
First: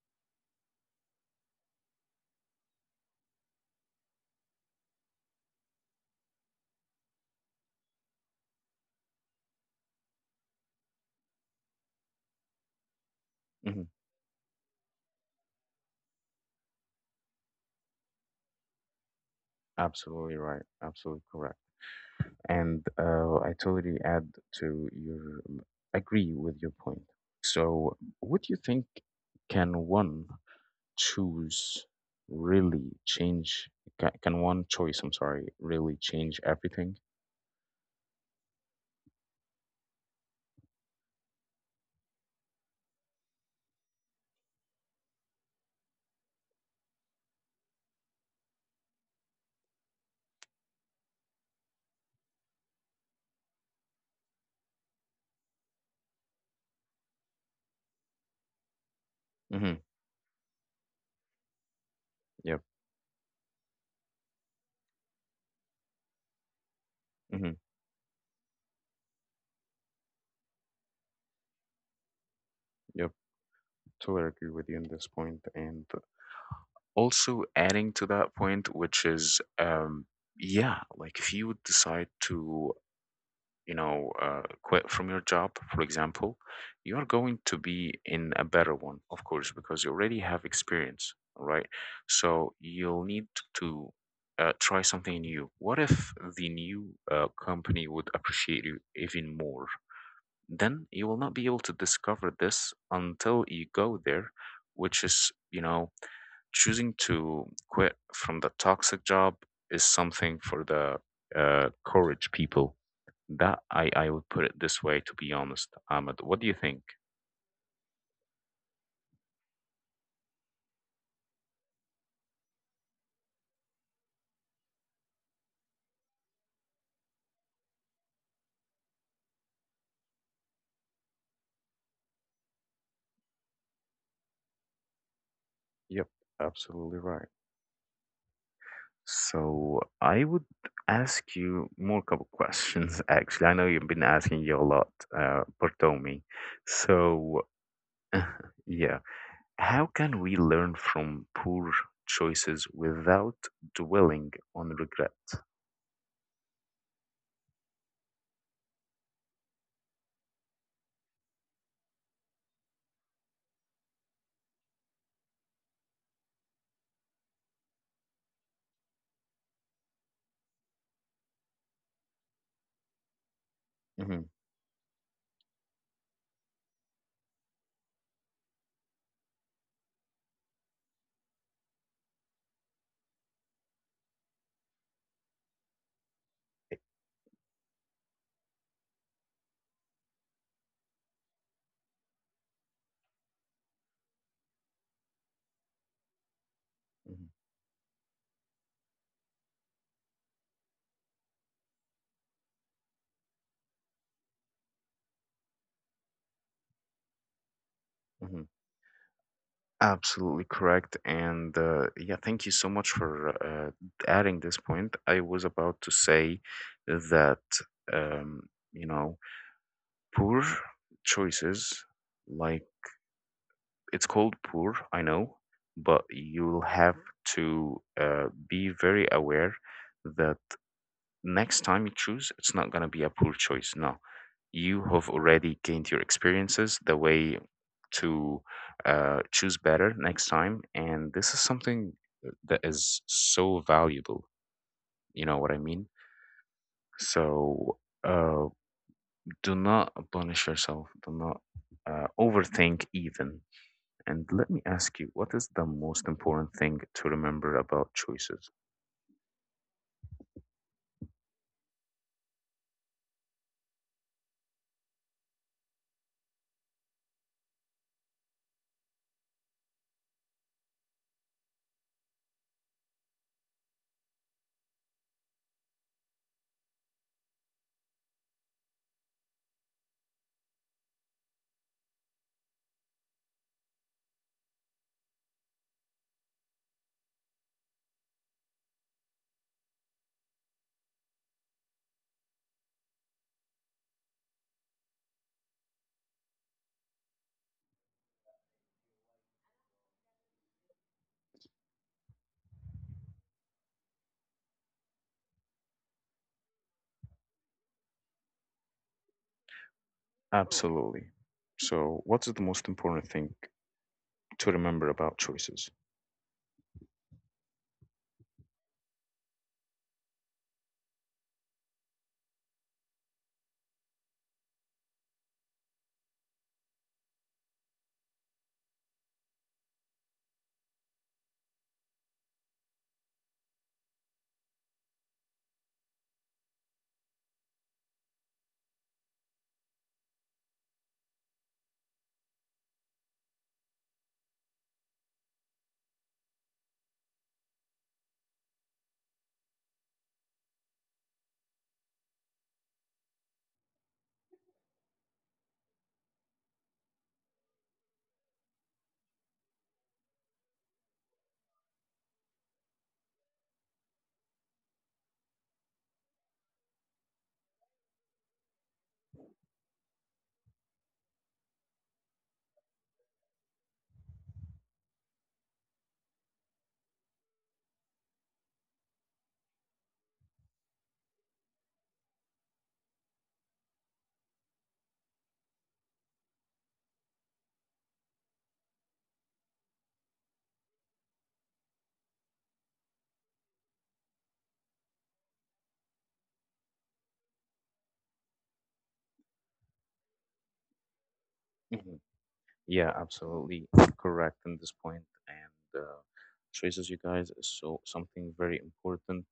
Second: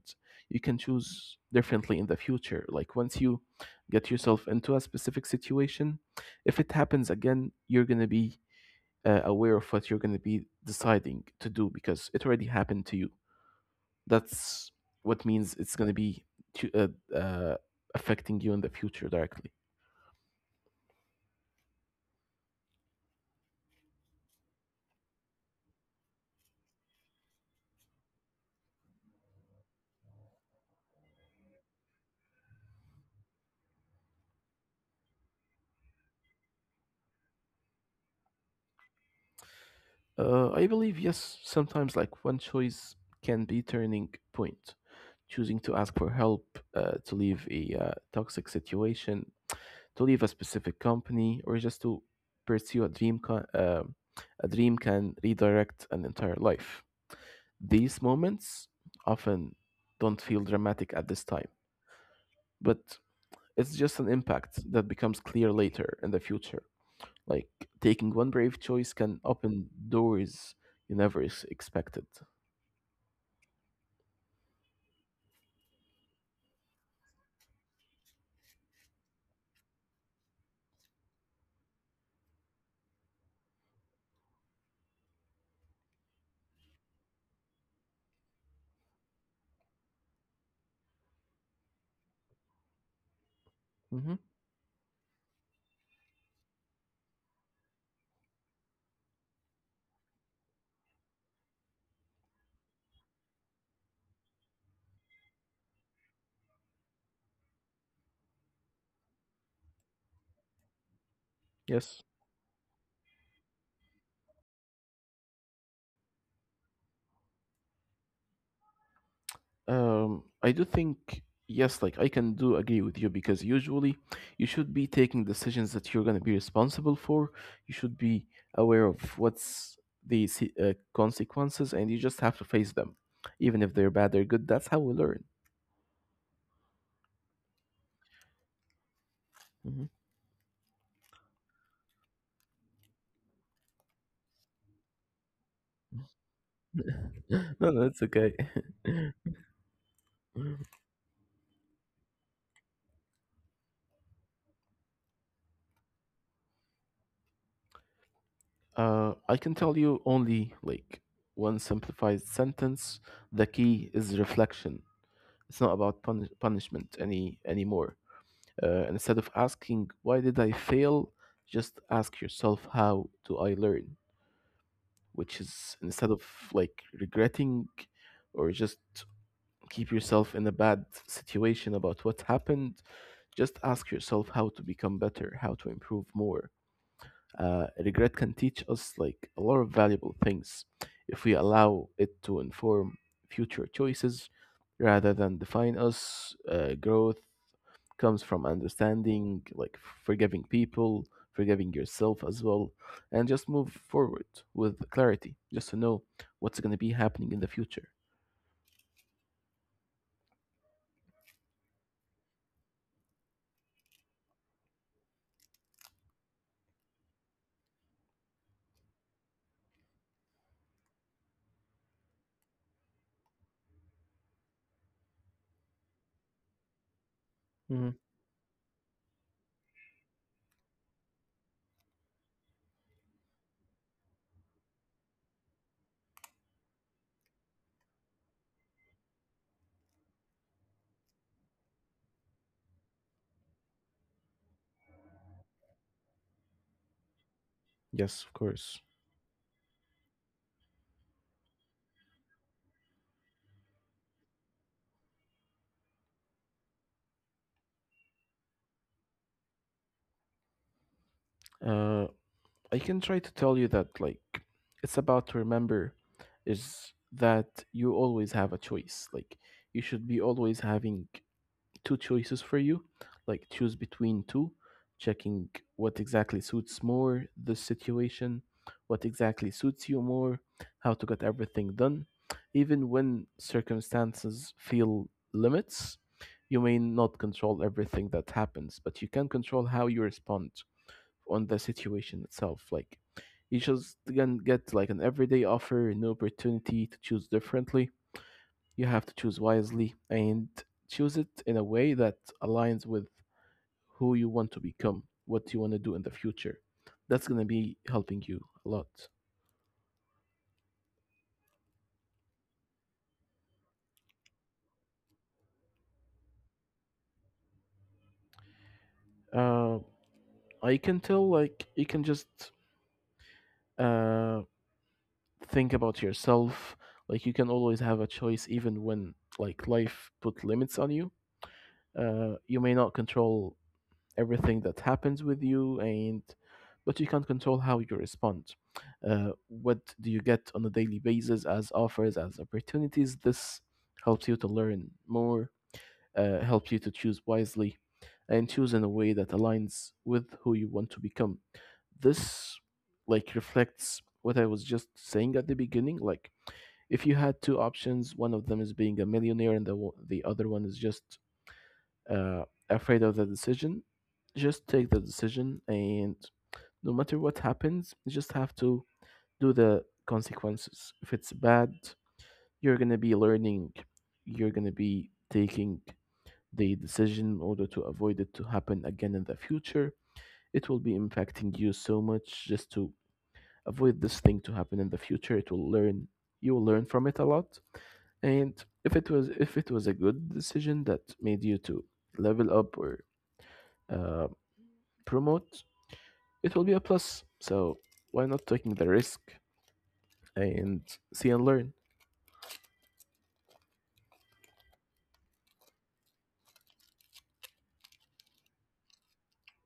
S2: you can choose differently in the future. Like, once you get yourself into a specific situation, if it happens again, you're gonna be aware of what you're gonna be deciding to do because it already happened to you.
S1: Hmm.
S2: That's what means it's gonna be to, uh, uh, affecting you in the future directly.
S1: Absolutely right. Absolutely correct. And I totally add to your agree with your point. So, what do you think can one choose really change? Can one choice, I'm sorry, really change everything?
S2: I believe yes, sometimes, like, one choice can be turning point. Choosing to ask for help, to leave a toxic situation, to leave a specific company, or just to pursue a dream, a dream can redirect an entire life. These moments often
S1: Mm-hmm.
S2: don't feel dramatic at this time, but
S1: Yep.
S2: it's just an impact that becomes clear later in the future. Like,
S1: Mm-hmm.
S2: taking one brave choice can open doors you never expected.
S1: Yep. Totally agree with you on this point. And also adding to that point, which is, yeah, like if you would decide to quit from your job, for example, you are going to be in a better one, of course, because you already have experience, right? So you'll need
S2: Hmm.
S1: to try something new. What if the new company would appreciate you even more? Then you will not be able to discover this until you go there, which is, you know, choosing to quit from the toxic job is something for the
S2: Yes.
S1: courage people, that I would put it this way, to be honest, Ahmed. What do you think?
S2: I do think, yes, like, I can do agree with you because usually you should be taking decisions that you're going to be responsible for. You should be aware of what's the consequences, and you just have to face them. Even if they're bad, they're good. That's how we learn.
S1: Yep, absolutely right.
S2: Mhm.
S1: So I would ask you more couple questions actually. I know you've been asking you a lot, Bartomi.
S2: No, no, it's
S1: So
S2: okay.
S1: yeah, how can we learn from poor choices without dwelling on regret?
S2: I can tell you only, like, one simplified sentence. The key is reflection. It's not about punishment anymore. Instead of asking, why did I fail? Just ask yourself, how do I learn?
S1: Hmm.
S2: Which is, instead of, like, regretting or just keep yourself in a bad situation about what happened, just ask yourself how to become better, how to improve more. Regret can teach us, like, a lot of valuable things if we allow it to inform future choices rather than define us. Growth comes from understanding, like, forgiving people, forgiving yourself as well, and just move forward with clarity, just to know what's going to be happening in the future.
S1: Absolutely correct. And yeah, thank you so much for adding this point. I was about to say that, um, you know, poor choices, like it's called poor, I know, but you'll have
S2: Hmm.
S1: to be very aware that next time you choose, it's not going to be a poor choice. No, you have already gained your experiences, the way to choose better next time. And this is something that is so valuable. You know what I mean?
S2: Yes, of course.
S1: So uh, do not punish yourself, do not overthink, even. And let me ask you, what is the most important thing to remember about choices?
S2: Uh, I can try to tell you that, like, it's about to remember is that you always have a choice. Like, you should be always having two choices for you. Like, choose between two, checking what exactly suits more the situation, what exactly suits you more, how to get everything done. Even when circumstances feel limits, you may not control everything that happens, but you can control how you respond on the situation itself. Like, you just can get, like, an everyday offer, an opportunity to choose differently. You have to choose wisely and choose it in a way that aligns with who you want to become, what you want to do in the future. That's going to be helping you a lot.
S1: Absolutely. So, what is the most important thing to remember about choices?
S2: Uh, I can tell, like, you can just uh, think about yourself. Like, you can always have a choice even when, like, life put limits on you. You may not control everything that happens with you, and but you can't control how you respond, what do you get on a daily basis as offers, as opportunities. This helps you to learn more, helps you to choose wisely and choose in a way that aligns with who you want to become. This, like, reflects what I was just saying at the beginning. Like, if you had two options, one of them is being a millionaire, and the other one is just afraid of the decision, just take the decision, and no matter what happens, you just have to do the consequences. If it's bad, you're gonna be learning, you're gonna be taking the decision in order to avoid it to happen again in the future. It will be impacting you so much just to avoid this thing to happen in the future. It will learn You will learn from it a lot. And if it was a good decision that made you to level up or uh, promote, it will be a plus. So why not taking the risk and see and learn?
S1: Mhm. Yeah, absolutely correct in this point. And choices, you guys, is so something very important.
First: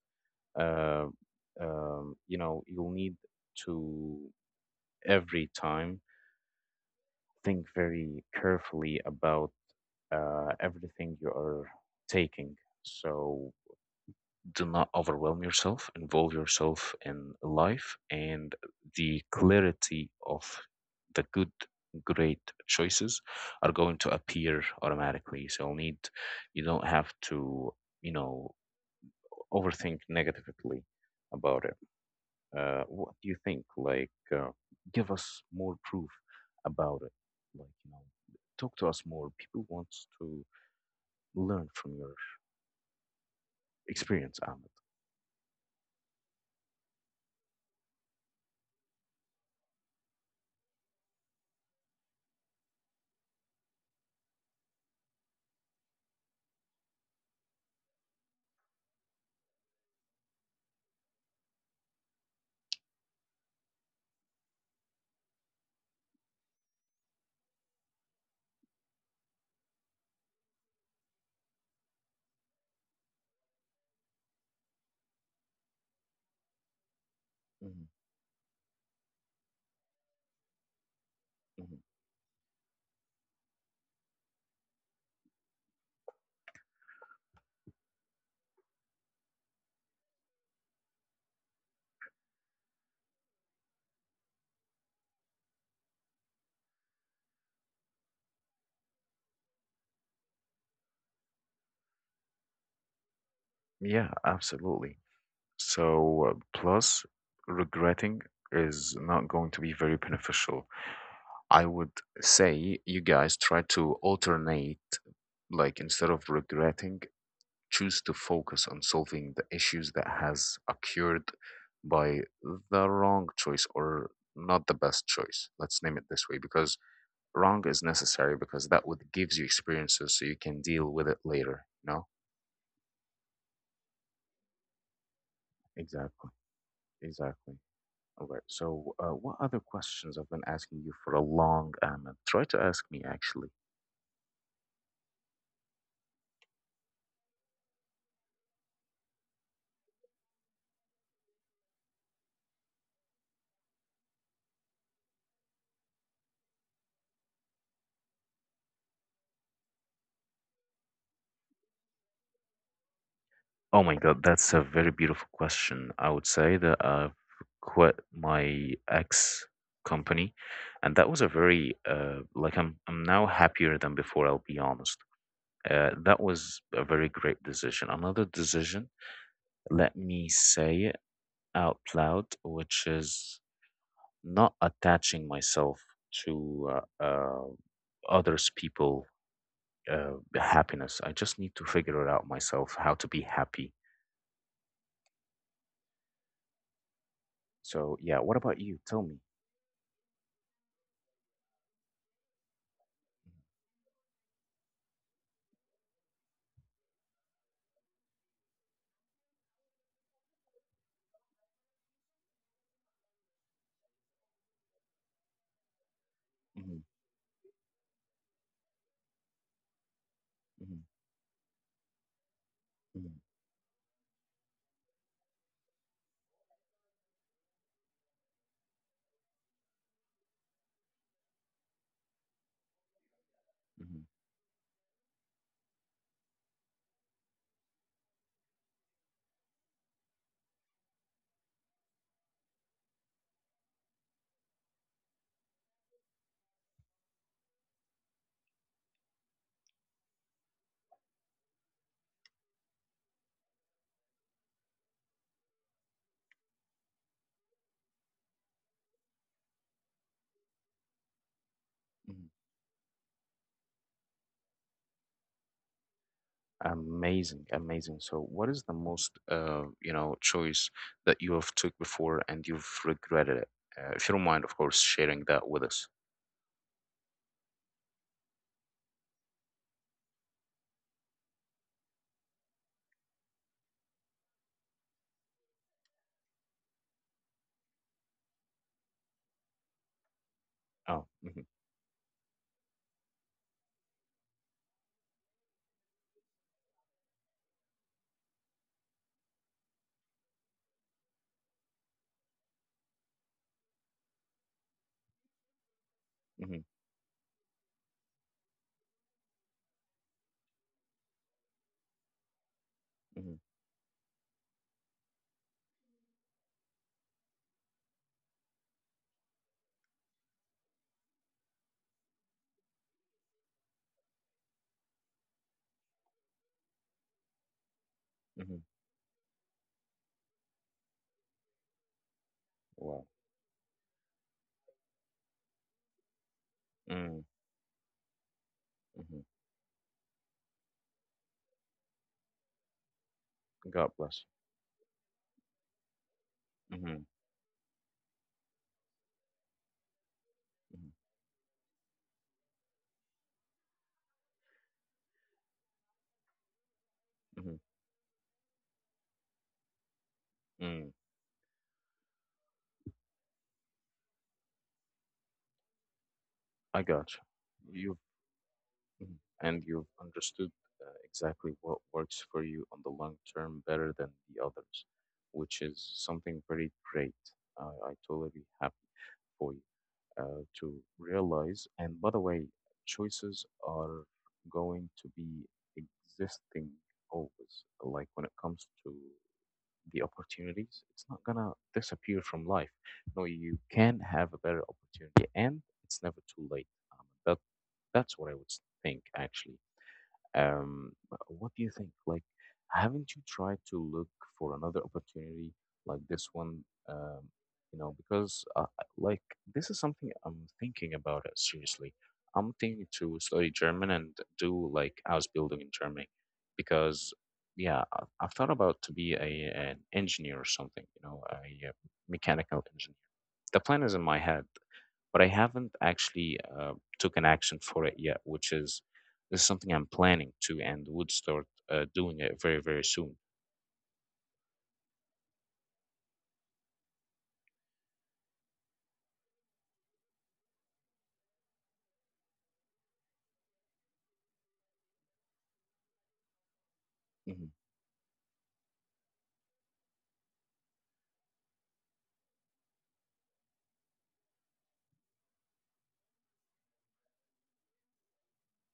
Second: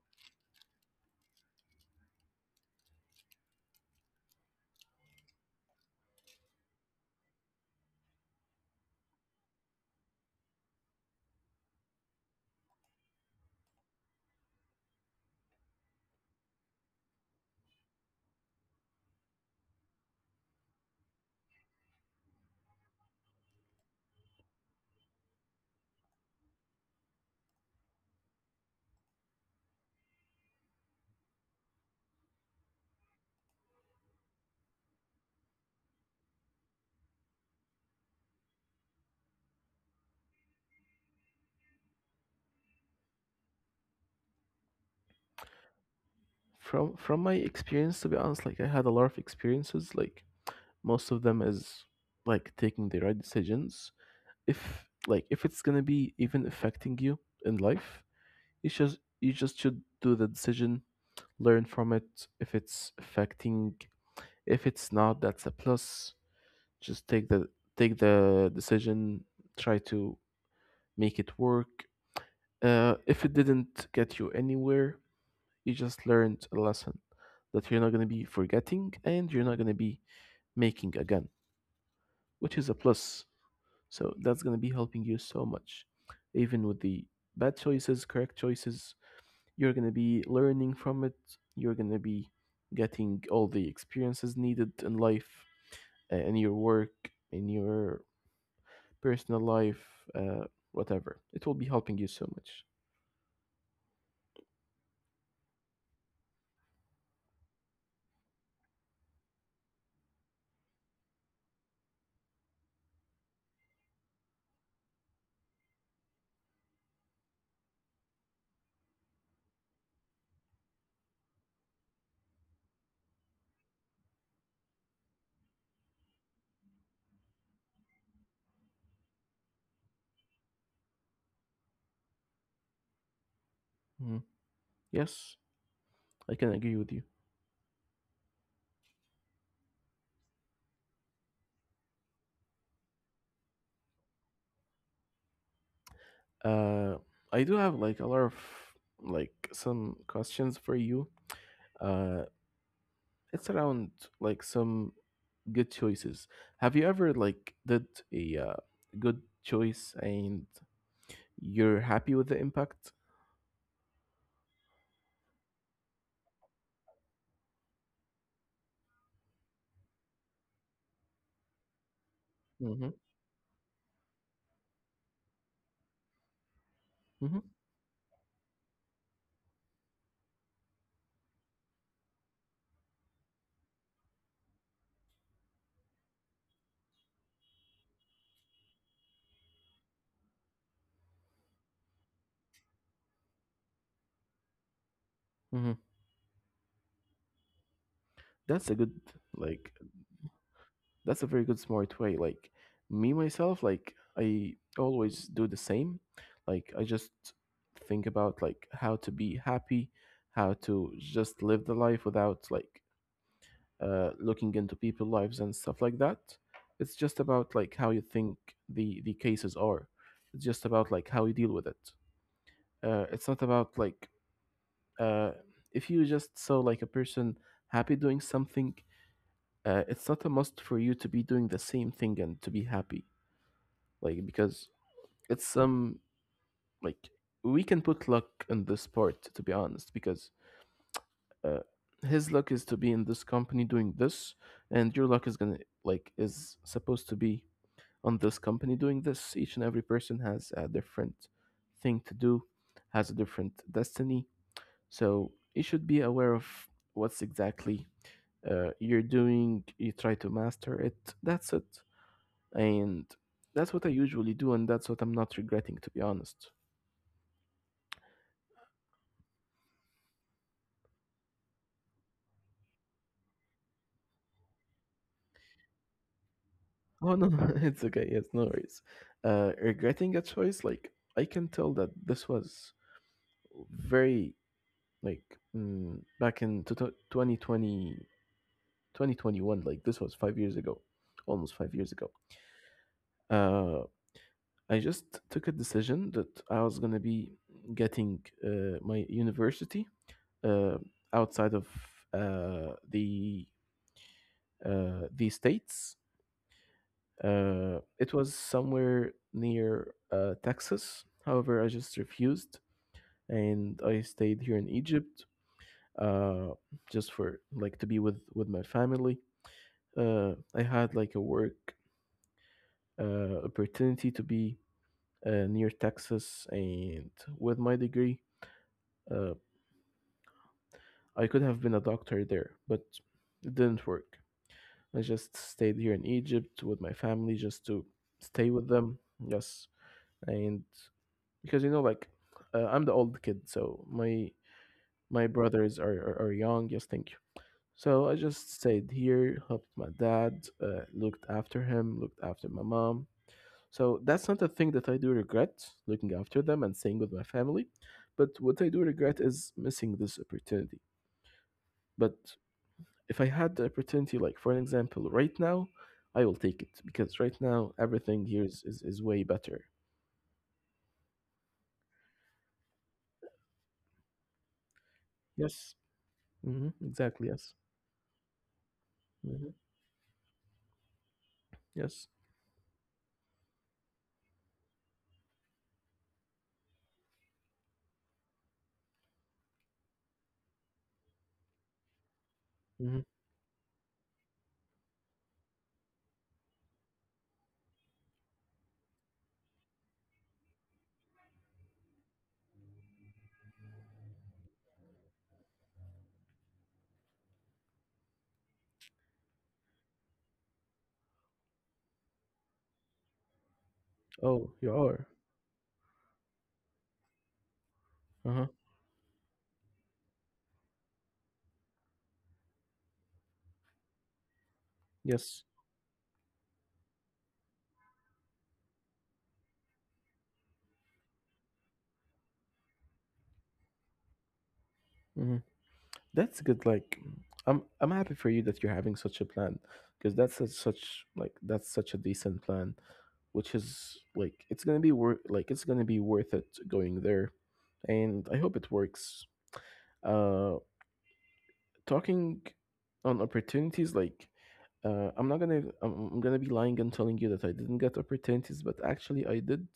S1: Uh, you know, you'll need to every time think very carefully about everything you are taking. So do not overwhelm yourself, involve yourself in life, and the clarity of the good great choices are going to appear automatically. So you don't have to, you know, overthink negatively about it. What do you think? Like, give us more proof about it. Like, you know, talk to us more. People want to learn from your experience, Ahmed.
S2: From my experience, to be honest, like, I had a lot of experiences. Like, most of them is, like, taking the right decisions. If, like, if it's gonna be even affecting you in life, you just should do the decision, learn from it. If it's affecting, if it's not, that's a plus. Just take the decision, try to make it work. If it didn't get you anywhere, you just learned a lesson that you're not going to be
S1: Hmm.
S2: forgetting and you're not going to be making again,
S1: Hmm.
S2: which is a plus. So that's going to be helping you so much. Even with the bad choices, correct choices, you're going to be learning from it. You're going to be getting all the experiences needed in life, in your work, in your personal life, uh, whatever. It will be helping you so much.
S1: Yeah, absolutely. So, plus, regretting is not going to be very beneficial. I would say, you guys, try to alternate, like instead of regretting, choose to focus on solving the issues that has occurred by the wrong choice or not the best choice. Let's name it this way because wrong is necessary, because that would gives you experiences so you can deal with it later. No?
S2: Mhm. Yes,
S1: Exactly.
S2: I can agree with you.
S1: Exactly. All right. So, what other questions I've been asking you for a long time? And try to ask me, actually.
S2: Uh, I do have, like, a lot of, like, some questions for you. Uh, it's around, like, some good choices. Have you ever, like, did a good choice and you're happy with the impact?
S1: Oh my God, that's a very beautiful question. I would say that I've quit my ex company, and that was a very like
S2: Mm-hmm.
S1: I'm now happier than before. I'll be honest. That was a very
S2: Mm-hmm.
S1: great decision. Another decision, let me say it out loud, which is not attaching myself to uh, uh, others people uh, happiness. I just need to figure it out myself how to be happy.
S2: Mm-hmm.
S1: So yeah, what
S2: That's
S1: about
S2: a good
S1: you? Tell me.
S2: like that's a very good smart way. Like, me myself, like, I always do the same. Like I just think about like how to be happy, how to just live the life without like looking into people lives and stuff like that. It's
S1: Mhm,
S2: just about like how you think. The cases are, it's just about
S1: mhm,
S2: like how you deal with it. It's
S1: mhm,
S2: not about like, uh, if you just saw like a person happy doing something, it's not a must for you to be doing the same thing and to be happy, like
S1: mhm,
S2: because it's some, like, we can put luck in this part to be honest because, uh, his luck is to be in this company doing this, and your luck is gonna, like, is supposed to be on this company doing this. Each and every person has a different thing to do, has a different destiny. So you should be aware of what's exactly you're doing. You try to master it. That's it.
S1: mhm.
S2: And that's what I usually do, and that's what I'm not regretting, to be honest.
S1: Amazing, amazing. So, what is the most, you know, choice that you have took before and you've regretted it? If you don't mind, of course, sharing that with us.
S2: Oh no, no, it's okay. Yes, no worries. Regretting a choice, like, I can tell that this was very, like, back in 2020 2021, like this was 5 years ago,
S1: Oh,
S2: almost five
S1: mhm,
S2: years ago. uh I just took a decision that I was going to be getting my university uh, outside of uh, the the states.
S1: mhm,
S2: It was somewhere near, Texas. However, I just refused and
S1: mhm,
S2: I stayed here in Egypt, uh, just for, like, to be with my family. I had, like, a work opportunity to be near Texas, and with my degree,
S1: mhm.
S2: uh, I could have been a doctor there, but it
S1: Wow.
S2: didn't work. I just stayed here in Egypt with my family just
S1: Mm,
S2: to stay with them. Yes,
S1: mhm.
S2: and because, you know, like, I'm the old kid, so my
S1: God bless.
S2: my brothers are, are young. Yes, thank you.
S1: Mm-hmm,
S2: So I just stayed here, helped my dad, looked after
S1: mm-hmm,
S2: him, looked after my mom. So that's not a thing that I do regret, looking after them and staying with my family. But
S1: mm-hmm.
S2: what I do regret is missing this opportunity.
S1: Mm.
S2: But if I had the opportunity, like for an example, right now, I will take it because right now
S1: I got
S2: everything here is,
S1: you.
S2: is way better.
S1: Mhm. And you've understood exactly what works for you on the long term better than the
S2: Yes.
S1: others, which
S2: Hmm,
S1: is
S2: exactly.
S1: something
S2: Yes.
S1: very great. I totally
S2: Hmm.
S1: happy for you to
S2: Yes.
S1: realize. And by the way, choices are going to be existing always. Like when it comes to the opportunities, it's not gonna
S2: Hmm.
S1: disappear from life. No, you can have a better opportunity, and it's never too late. That that's what I would think, actually. Um, what do you think? Like, haven't you tried to look for another opportunity like this one? Um, you know, because like this is something I'm thinking about it seriously. I'm thinking to study
S2: Oh, you
S1: German
S2: are.
S1: and do like house building in Germany, because
S2: Uh huh.
S1: yeah, I've thought about to be a an engineer or something. You know, a, uh mechanical engineer. The plan is in my head,
S2: Yes.
S1: but I haven't actually took an action for it yet, which is this is something I'm planning to and would start doing it very, very soon.
S2: Hmm. That's good. Like, I'm happy for you that you're having such a plan because that's a, such like, that's such a decent plan, which is, like, it's gonna be worth, like, it's gonna be worth it going there, and I
S1: Hmm.
S2: hope it works. Uh, Talking on opportunities, like, I'm not gonna I'm gonna be lying and telling you that I didn't get opportunities, but actually I did,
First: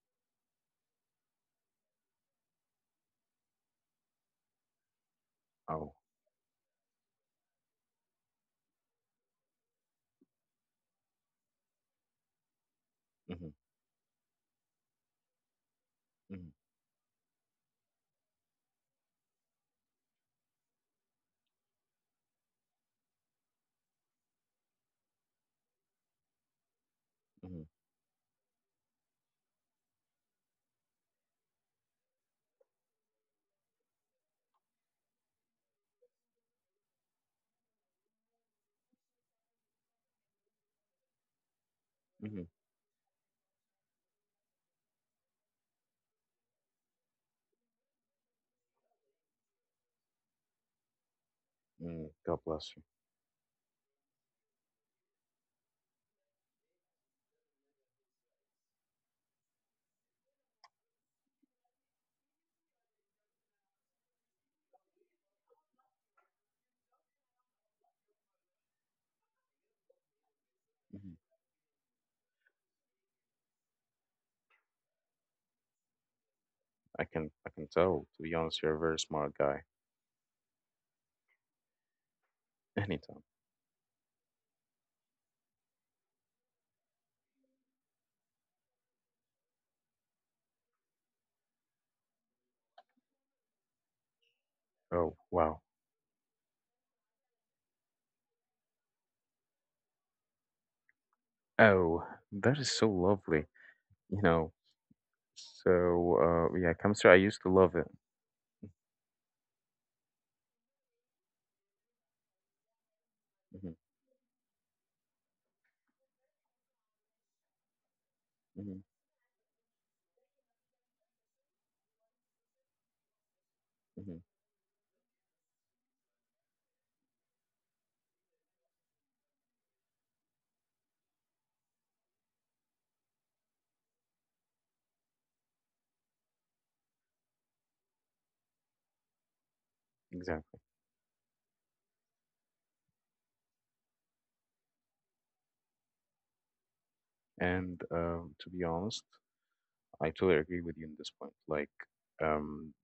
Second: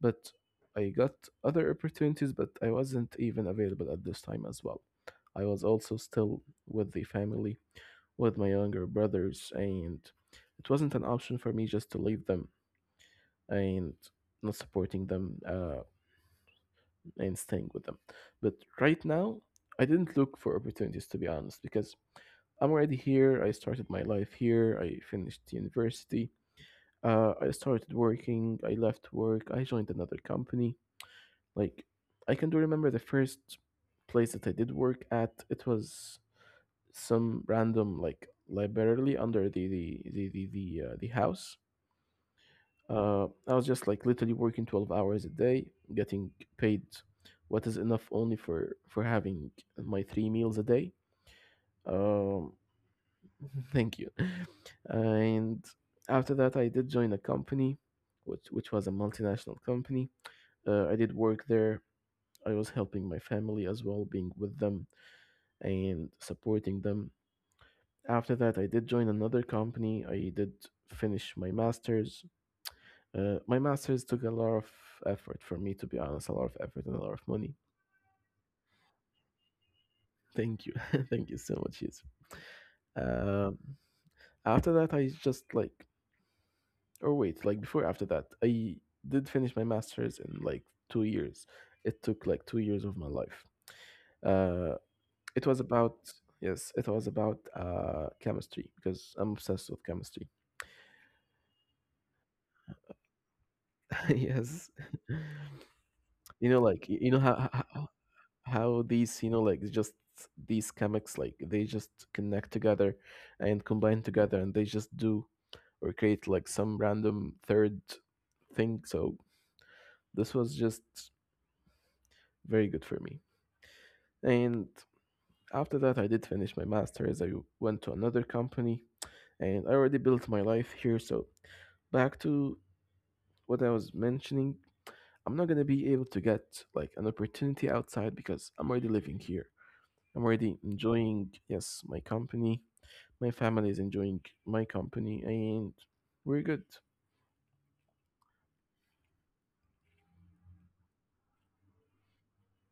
S2: but I got other opportunities, but I wasn't even available at this time as well. I was
S1: Oh,
S2: also still with the family, with my younger brothers, and it wasn't an option for me just to leave them,
S1: hmm.
S2: and not supporting them
S1: Hmm.
S2: and staying with them. But right now, I didn't look for opportunities, to be honest, because I'm already here. I started my life here. I finished university. I
S1: Hmm.
S2: started working. I left work. I joined another company. Like, I can do remember the first place that I did work at. It was some random, like, library under the house.
S1: Hmm.
S2: I was just like literally working 12 hours a day, getting paid what is enough only for having my three meals a day.
S1: Mm. God
S2: Um,
S1: bless you.
S2: thank you. And after that, I did join a company, which was a multinational company. I did work there. I was helping my family as well, being with them and supporting them. After that, I did join another company. I did
S1: Hmm.
S2: finish my master's. My master's took a lot of effort for me, to be honest, a lot of effort
S1: I
S2: and a lot
S1: can
S2: of
S1: I
S2: money.
S1: can tell. To be honest, you're a very smart guy.
S2: Thank you. Thank you so much, Yusuf.
S1: Anytime.
S2: Um, after that, I just like, or wait, like, before after that, I did finish my master's in like 2 years. It took like 2 years of my life. Uh,
S1: Oh wow.
S2: it was about, yes, it was about chemistry because I'm obsessed with chemistry.
S1: Oh, that is so lovely. You know.
S2: Yes.
S1: So
S2: You
S1: yeah,
S2: know, like,
S1: chemistry. I
S2: you know
S1: used to
S2: how,
S1: love it.
S2: how these, you know, like, just these comics, like, they just connect together
S1: Hmm.
S2: and combine together and they just do, or create like some random third
S1: Hmm.
S2: thing. So this was just very good for me.
S1: Hmm.
S2: And after that, I did finish my master's. I went to another company, and I already built my life here. So back to what I was mentioning, I'm not going to be able to get like an opportunity outside because I'm already living here. I'm
S1: Exactly.
S2: already enjoying, yes, my company. My family is enjoying my company, and we're good.
S1: And to be honest. I totally agree with you in this point. Like, um,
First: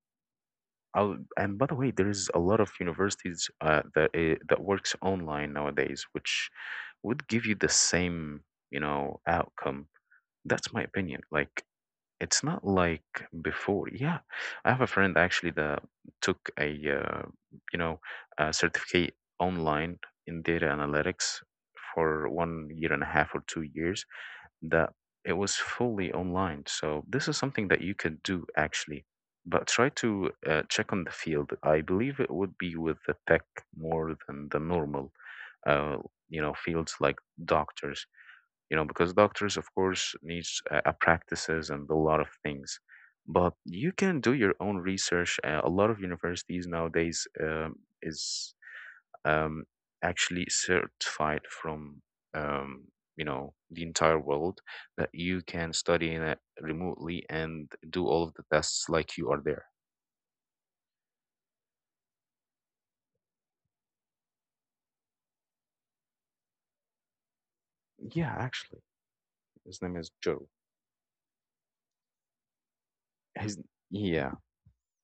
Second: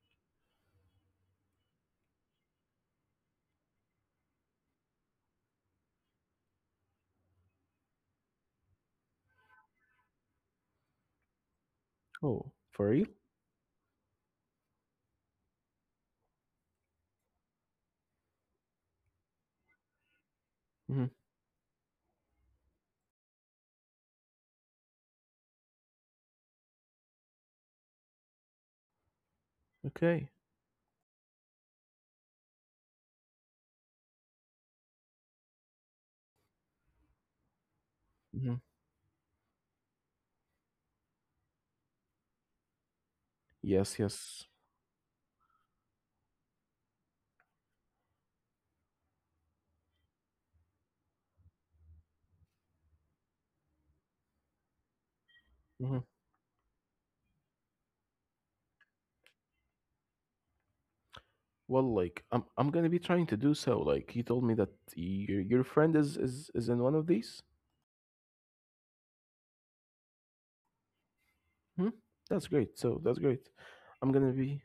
S1: I'll, and by the way, there is a lot of universities that works online nowadays, which would give you the same, you know, outcome. That's my opinion. Like, it's
S2: Oh,
S1: not
S2: for real?
S1: like before. Yeah, I have a friend actually that took a, uh, you know, a certificate online in data
S2: Hmm.
S1: analytics for 1 year and a half or 2 years, that it was fully online. So this is something that you could do actually, but try
S2: Okay.
S1: to check on the field. I believe it would be with the tech more than the normal, uh, you know, fields like doctors.
S2: Hmm.
S1: You know, because doctors, of course, needs practices and a lot of things. But you
S2: Yes,
S1: can do
S2: yes.
S1: your own research. A lot of universities nowadays is um, actually certified from um, you know, the entire world, that you can
S2: Hmm.
S1: study in it remotely and do all of the tests like you are there.
S2: Well, like, I'm gonna be trying to do so. Like you told me that your friend is is in one of these.
S1: Yeah, actually, his name is Joe.
S2: Hmm. That's great. So that's
S1: His
S2: great.
S1: yeah,
S2: I'm gonna be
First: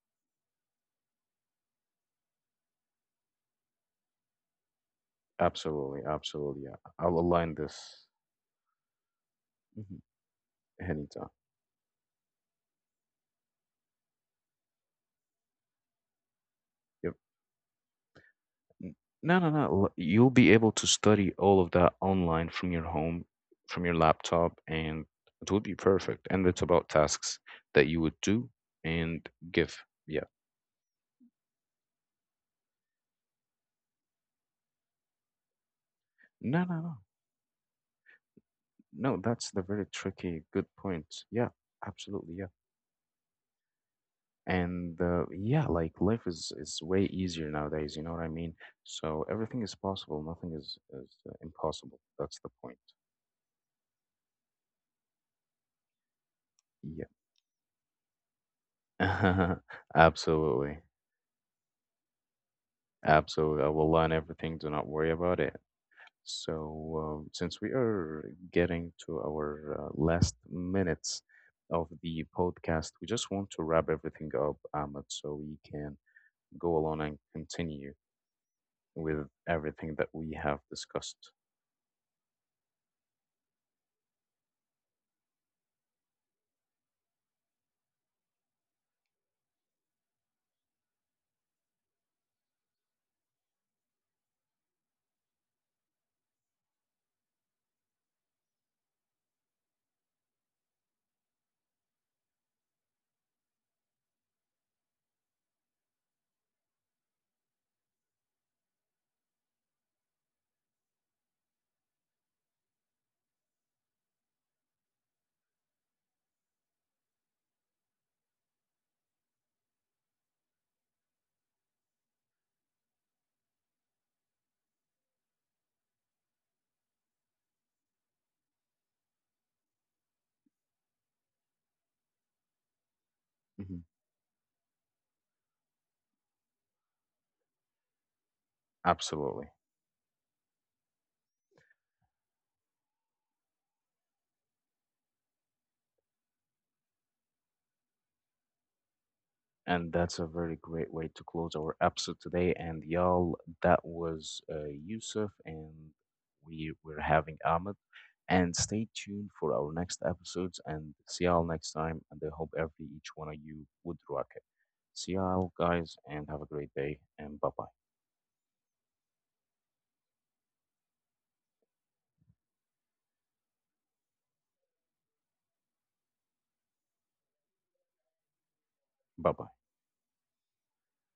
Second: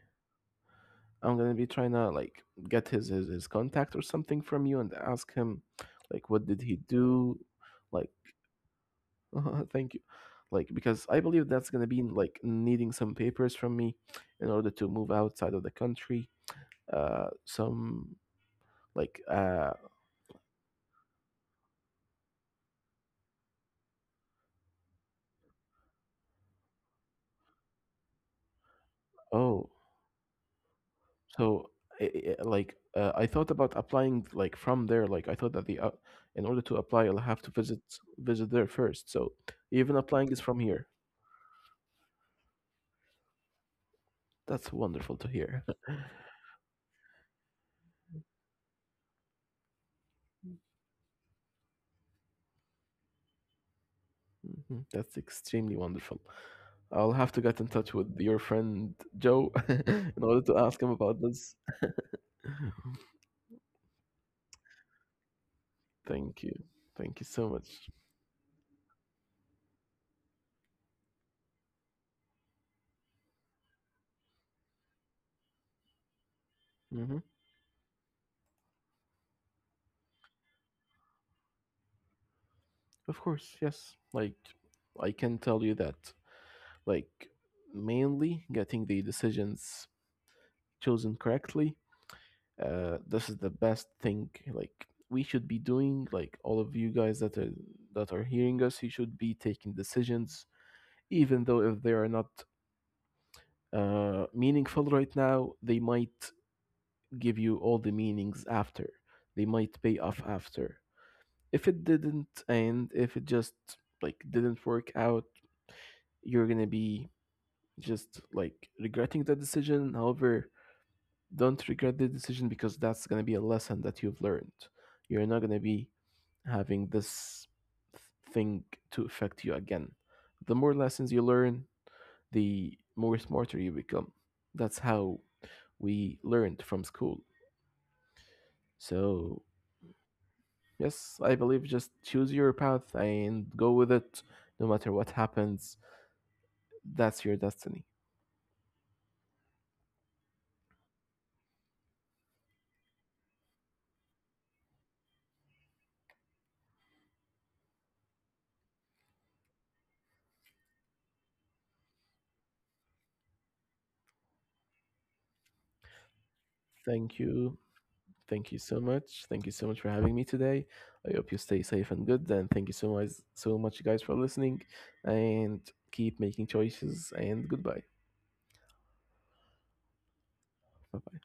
S2: I'm gonna be trying to, like, get his contact or something from you and ask him,
S1: absolutely,
S2: like,
S1: absolutely.
S2: what
S1: Yeah,
S2: did he
S1: I'll align
S2: do?
S1: this.
S2: Like,
S1: Mhm.
S2: thank you. Like, because I
S1: Anytime.
S2: believe that's gonna be like needing some papers from me in order to move outside of the country.
S1: Yep.
S2: Some
S1: N-
S2: like
S1: No, no, no. l- You'll be able to study all of that online from your home, from your laptop, and it will be perfect. And it's about tasks that you would do and
S2: oh,
S1: give. Yeah.
S2: so I like, I thought about applying like from there. Like I thought that the, in order to
S1: No,
S2: apply,
S1: no,
S2: I'll
S1: no.
S2: have to visit there first. So
S1: No, that's the
S2: even
S1: very
S2: applying is from
S1: tricky,
S2: here.
S1: good point. Yeah, absolutely. Yeah.
S2: That's wonderful
S1: And
S2: to hear.
S1: yeah, like life is way easier nowadays, you know what I mean? So everything is possible. Nothing is is impossible. That's the point.
S2: Mhm, that's extremely wonderful. I'll have to get in touch with your friend
S1: Yeah.
S2: Joe in order to
S1: Absolutely.
S2: ask him about this.
S1: Absolutely. I will learn everything. Do not worry about it.
S2: Thank
S1: So,
S2: you. Thank you
S1: since
S2: so
S1: we
S2: much.
S1: are getting to our last minutes of the podcast, we just want to wrap everything up, Ahmed, so we can go along and
S2: Hmm.
S1: continue with everything that we have discussed.
S2: Of course, yes. Like, I can tell you that, like, mainly getting the decisions chosen correctly, this is the best thing, like, we should be doing. Like, all of you guys that are hearing us, you should be taking decisions, even though if they are not meaningful right now, they might give you all the meanings after. They might pay off after. If it didn't, and if it just like didn't work out, you're gonna be just like regretting that decision. However, don't regret the decision because that's gonna be a lesson that you've learned. You're not gonna be having this thing to affect you again. The more lessons you learn, the more
S1: Hmm.
S2: smarter you become. That's how we learned from school.
S1: Absolutely.
S2: So, yes, I believe just choose your path and go with it no matter what happens. That's your destiny.
S1: And that's a very great way to close our episode today. And y'all, that was Yusuf, and we were having Ahmed. And stay tuned for our next episodes. And see y'all next time. And I hope every each one of you would rock it. See y'all, guys, and have a great day. And bye bye.
S2: Thank you. Thank you so much. Thank you so much for having me today. I hope you stay safe and good. And thank you so much, so much, guys, for listening. And keep making choices. And goodbye.
S1: Bye bye.
S2: Bye bye.